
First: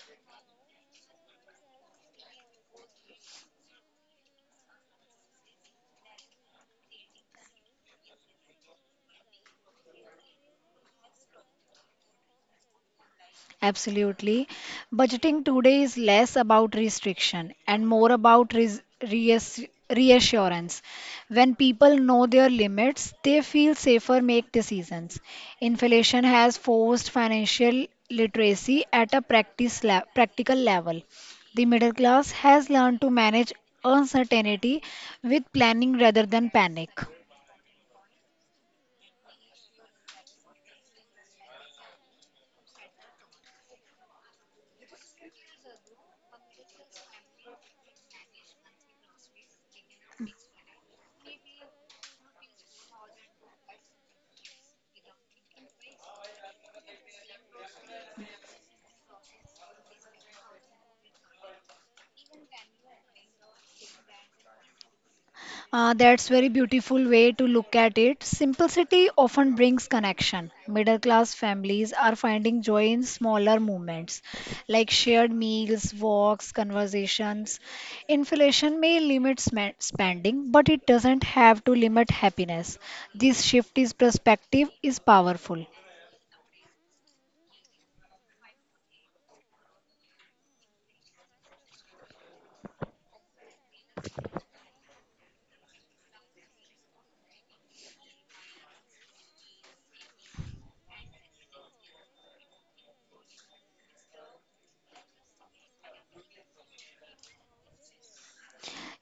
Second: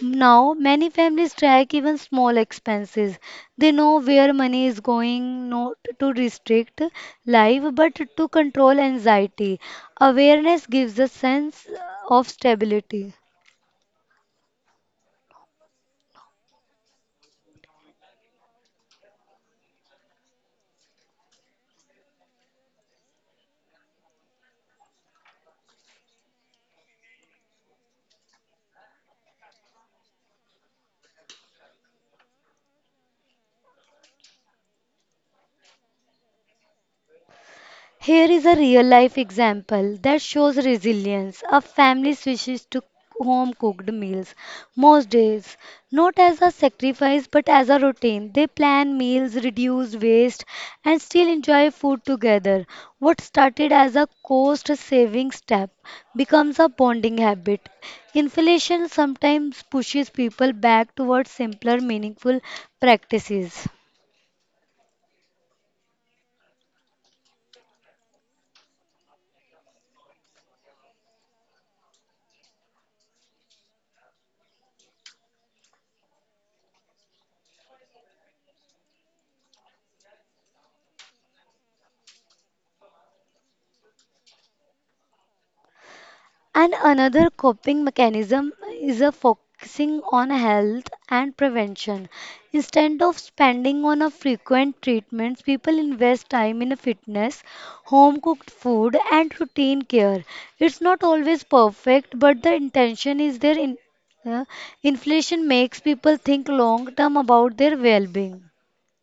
Now, many families track even small expenses. They know where money is going, not to restrict life, but to control anxiety. Awareness gives a sense of stability.
Absolutely. Budgeting today is less about restriction and more about reassurance. When people know their limits, they feel safer make decisions. Inflation has forced financial literacy at a practical level. The middle class has learned to manage uncertainty with planning rather than panic.
Here is a real life example that shows resilience. A family switches to home cooked meals most days, not as a sacrifice but as a routine. They plan meals, reduce waste, and still enjoy food together. What started as a cost saving step becomes a bonding habit. Inflation sometimes pushes people back towards simpler, meaningful practices.
That's very beautiful way to look at it. Simplicity often brings connection. Middle class families are finding joy in smaller moments like shared meals, walks, conversations. Inflation may limit spending, but it doesn't have to limit happiness. This shift in perspective is powerful.
And another coping mechanism is a focusing on health and prevention. Instead of spending on a frequent treatments, people invest time in a fitness, home cooked food and routine care. It's not always perfect, but the intention is there in uh, inflation makes people think long term about their well-being.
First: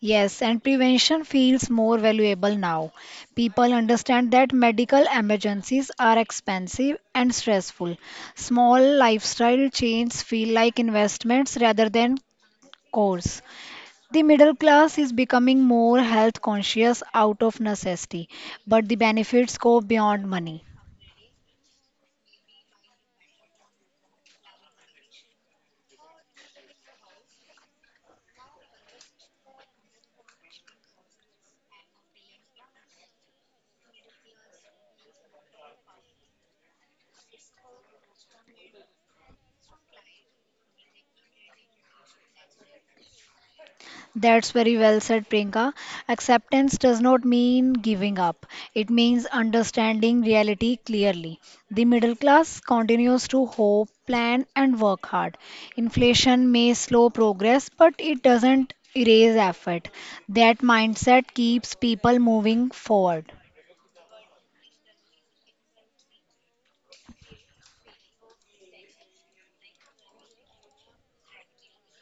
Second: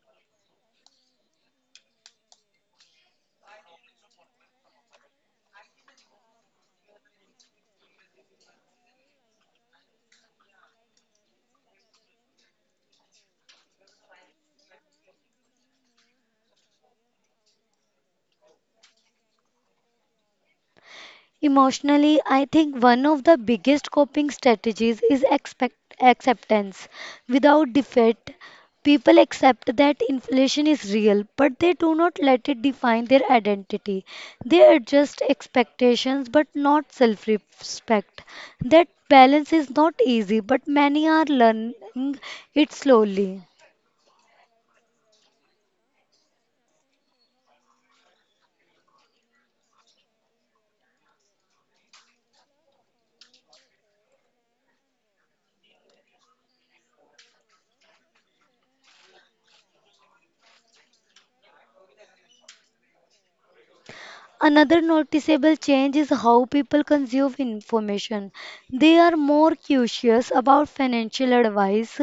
Yes, and prevention feels more valuable now. People understand that medical emergencies are expensive and stressful. Small lifestyle changes feel like investments rather than costs. The middle class is becoming more health conscious out of necessity, but the benefits go beyond money.
Emotionally, I think one of the biggest coping strategies is expect acceptance. Without defeat, people accept that inflation is real, but they do not let it define their identity. They adjust expectations but not self-respect. That balance is not easy, but many are learning it slowly.
That's very well said, Priyanka. Acceptance does not mean giving up, it means understanding reality clearly. The middle class continues to hope, plan, and work hard. Inflation may slow progress, but it doesn't erase effort. That mindset keeps people moving forward.
Another noticeable change is how people consume information. They are more curious about financial advice,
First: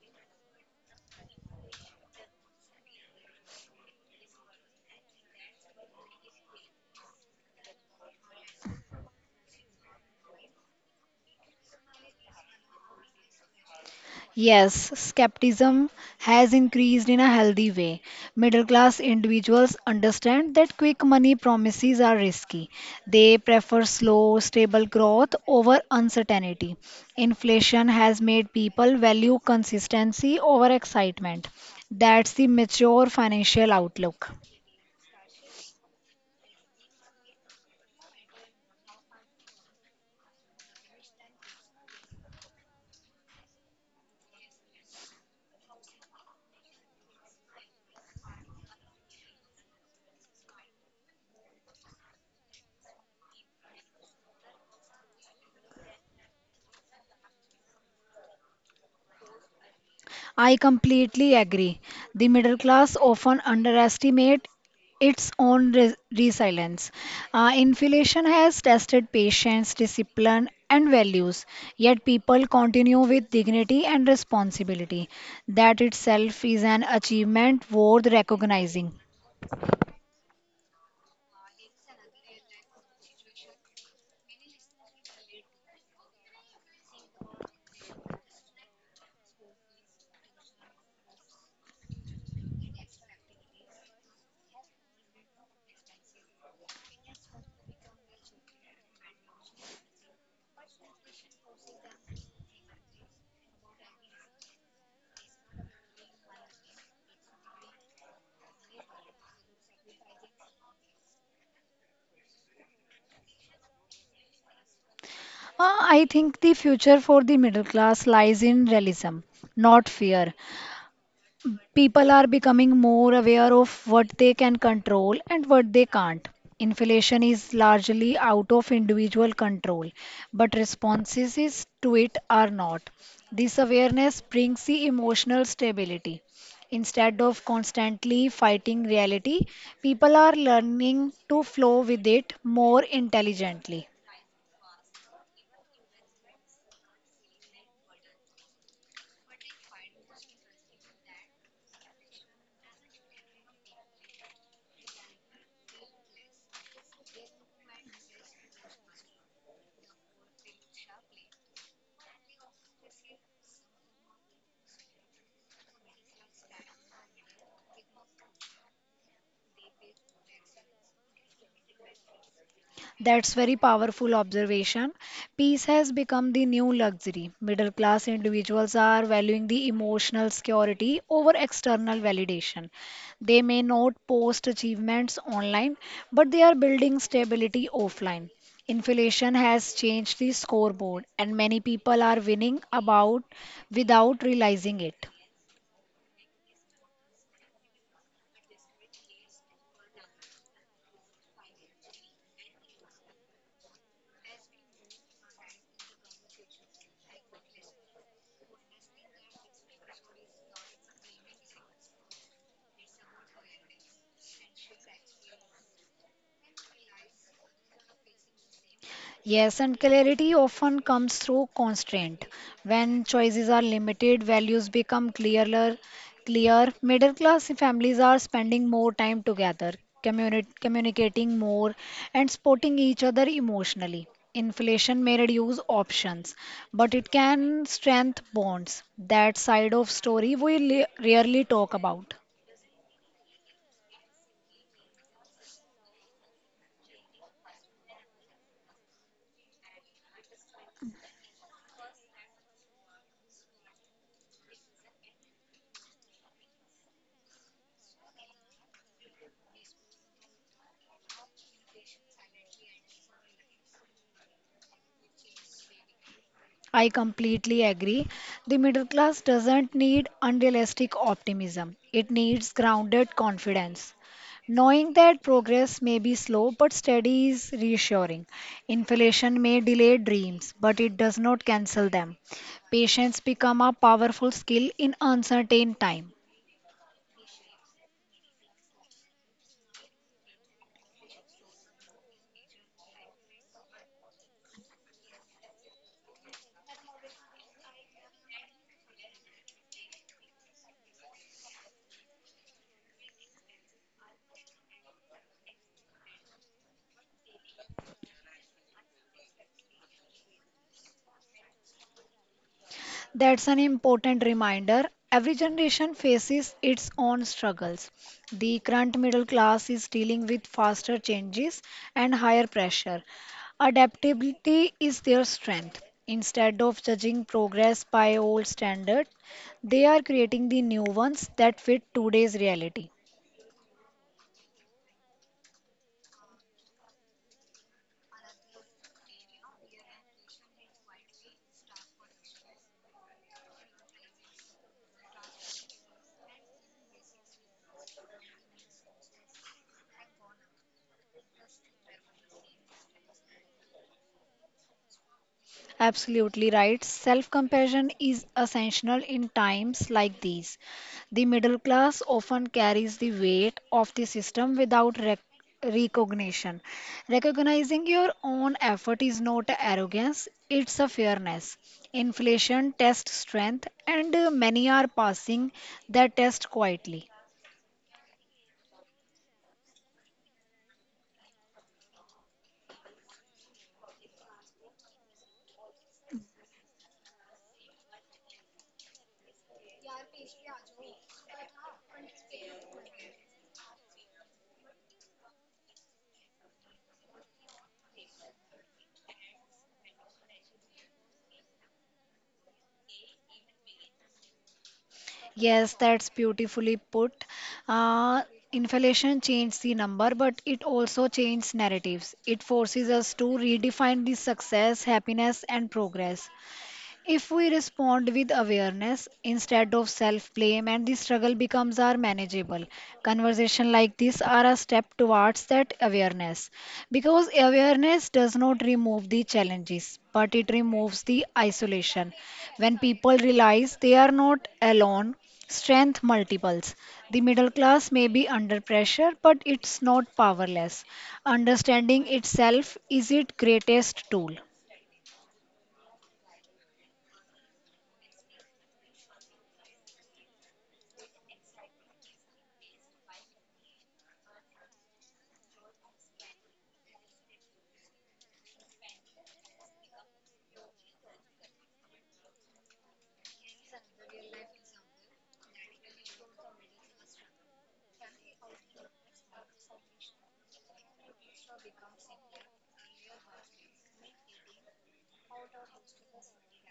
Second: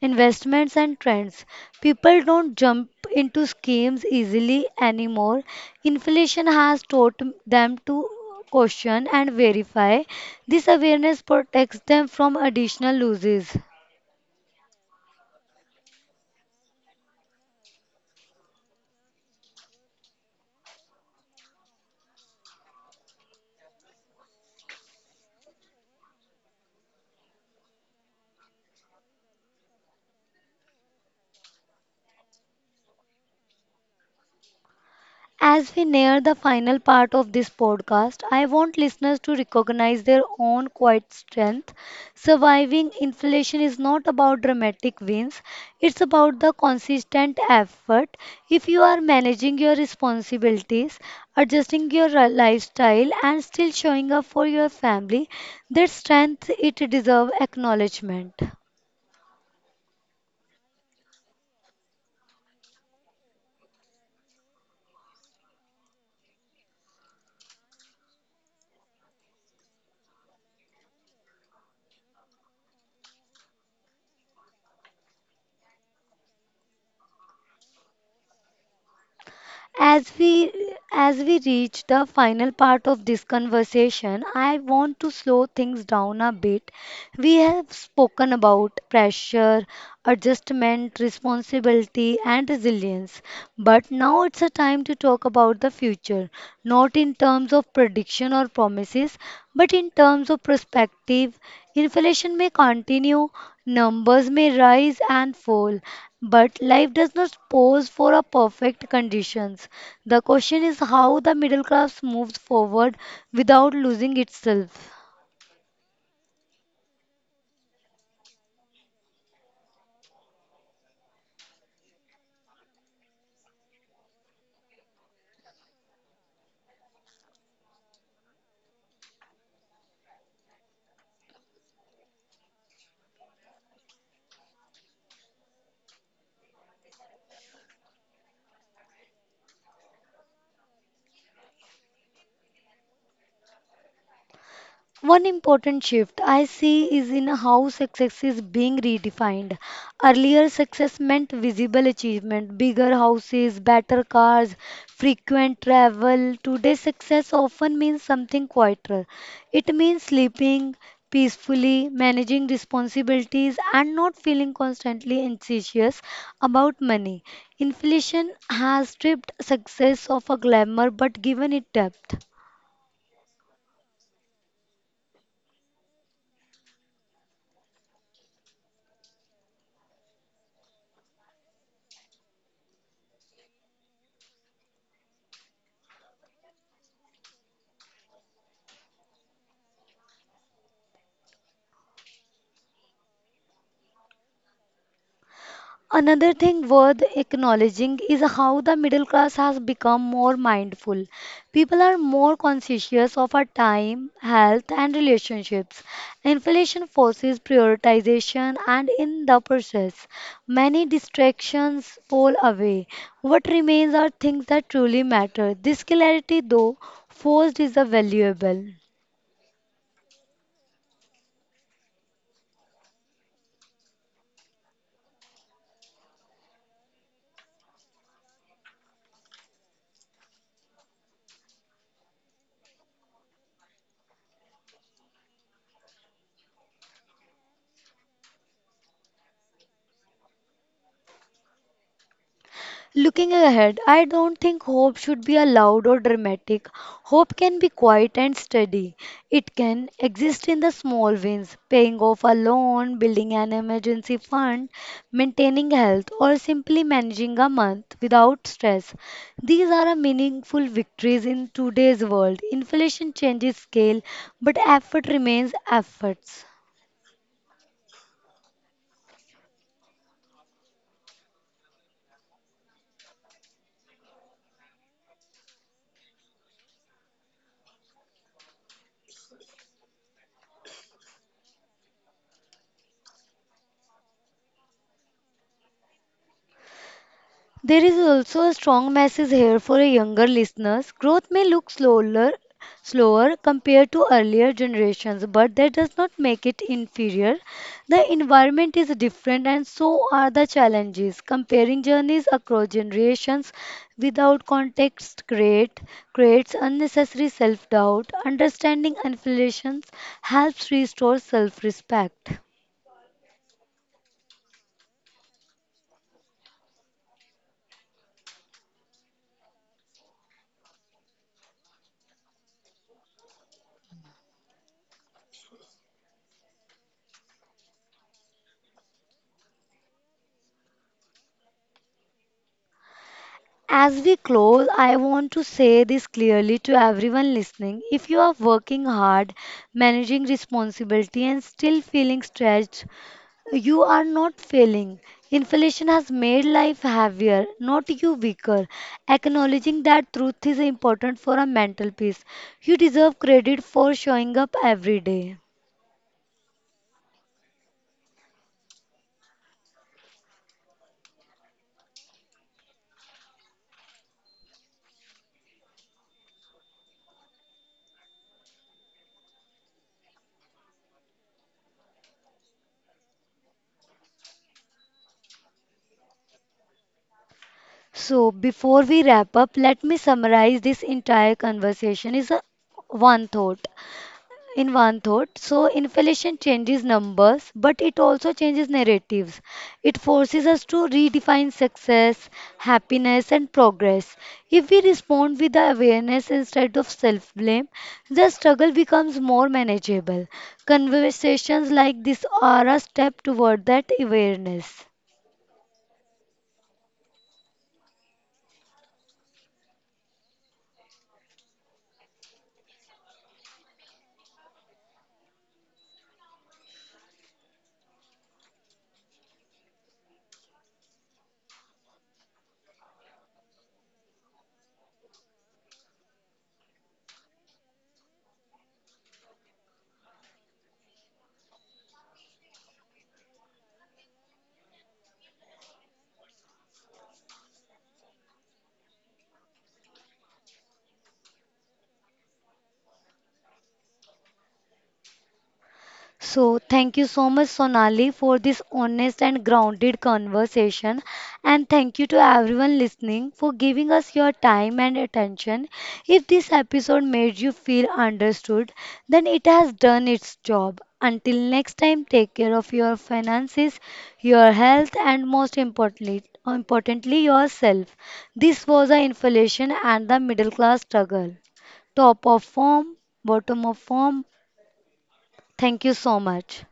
investments, and trends. People don't jump into schemes easily anymore. Inflation has taught them to question and verify. This awareness protects them from additional losses.
Yes, skepticism has increased in a healthy way. Middle class individuals understand that quick money promises are risky. They prefer slow, stable growth over uncertainty. Inflation has made people value consistency over excitement. That's the mature financial outlook.
As we near the final part of this podcast, I want listeners to recognize their own quiet strength. Surviving inflation is not about dramatic wins, it's about the consistent effort. If you are managing your responsibilities, adjusting your lifestyle, and still showing up for your family, that strength it deserves acknowledgement.
I completely agree. The middle class often underestimate its resilience. Inflation has tested patience, discipline, and values, yet people continue with dignity and responsibility. That itself is an achievement worth recognizing.
As we as we reach the final part of this conversation, I want to slow things down a bit. We have spoken about pressure, adjustment, responsibility, and resilience. But now it's a time to talk about the future, not in terms of prediction or promises, but in terms of perspective. Inflation may continue, numbers may rise and fall, but life does not pose for a perfect conditions. The question is how the middle class moves forward without losing itself.
I think the future for the middle class lies in realism, not fear. People are becoming more aware of what they can control and what they can't. Inflation is largely out of individual control, but to it are not. This awareness brings the emotional stability. Instead of constantly fighting reality, people are learning to flow with it more intelligently.
One important shift I see is in how success is being redefined. Earlier, success meant visible achievement, bigger houses, better cars, frequent travel. Today, success often means something quieter. It means sleeping peacefully, managing responsibilities, and not feeling constantly anxious about money. Inflation has stripped success of a glamour but given it depth.
That's very powerful observation. Peace has become the new luxury. Middle class individuals are valuing the emotional security over external validation. They may not post achievements online, but they are building stability offline. Inflation has changed the scoreboard, and many people are winning about without realizing it.
Another thing worth acknowledging is how the middle class has become more mindful. People are more conscientious of our time, health, and relationships. Inflation forces prioritization, and in the process, many distractions fall away. What remains are things that truly matter. This clarity, though forced, is a valuable.
Yes, and clarity often comes through constraint. When choices are limited, values become clear. Middle class families are spending more time together, communicating more, and supporting each other emotionally. Inflation may reduce options, but it can strengthen bonds. That side of story we rarely talk about.
Looking ahead, I don't think hope should be loud or dramatic. Hope can be quiet and steady. It can exist in the small wins, paying off a loan, building an emergency fund, maintaining health, or simply managing a month without stress. These are a meaningful victories in today's world. Inflation changes scale, but effort remains efforts.
I completely agree. The middle class doesn't need unrealistic optimism, it needs grounded confidence. Knowing that progress may be slow but steady is reassuring. Inflation may delay dreams, but it does not cancel them. Patience become a powerful skill in uncertain time.
There is also a strong message here for a younger listeners. Growth may look slower, slower compared to earlier generations, but that does not make it inferior. The environment is different and so are the challenges. Comparing journeys across generations without creates unnecessary self-doubt. Understanding inflations helps restore self-respect.
That's an important reminder. Every generation faces its own struggles. The current middle class is dealing with faster changes and higher pressure. Adaptability is their strength. Instead of judging progress by old standards, they are creating the new ones that fit today's reality.
As we close, I want to say this clearly to everyone listening. If you are working hard, managing responsibility, and still feeling stretched, you are not failing. Inflation has made life heavier, not you weaker. Acknowledging that truth is important for a mental peace. You deserve credit for showing up every day.
Absolutely right. Self compassion is essential in times like these. The middle class often carries the weight of the system without recognition. Recognizing your own effort is not arrogance, it's a fairness. Inflation tests strength, and many are passing their test quietly.
So, before we wrap up, let me summarize this entire conversation is a one thought. In one thought. So inflation changes numbers, but it also changes narratives. It forces us to redefine success, happiness, and progress. If we respond with the awareness instead of self blame, the struggle becomes more manageable. Conversations like this are a step toward that awareness.
Yes, that's beautifully put. Uh, Inflation changed the number, but it also changed narratives. It forces us to redefine the success, happiness, and progress. If we respond with awareness instead of self blame and the struggle becomes our manageable, conversation like this are a step towards that awareness. Because awareness does not remove the challenges, but it removes the isolation. When people realize they are not alone, strength multiples. The middle class may be under pressure, but it's not powerless. Understanding itself is its greatest tool.
So, thank you so much, Sonali, for this honest and grounded conversation. And thank you to everyone listening for giving us your time and attention. If this episode made you feel understood, then it has done its job. Until next time, take care of your finances, your health, and most importantly yourself. This was the inflation and the middle class struggle. Top of form, bottom of form. Thank you so much.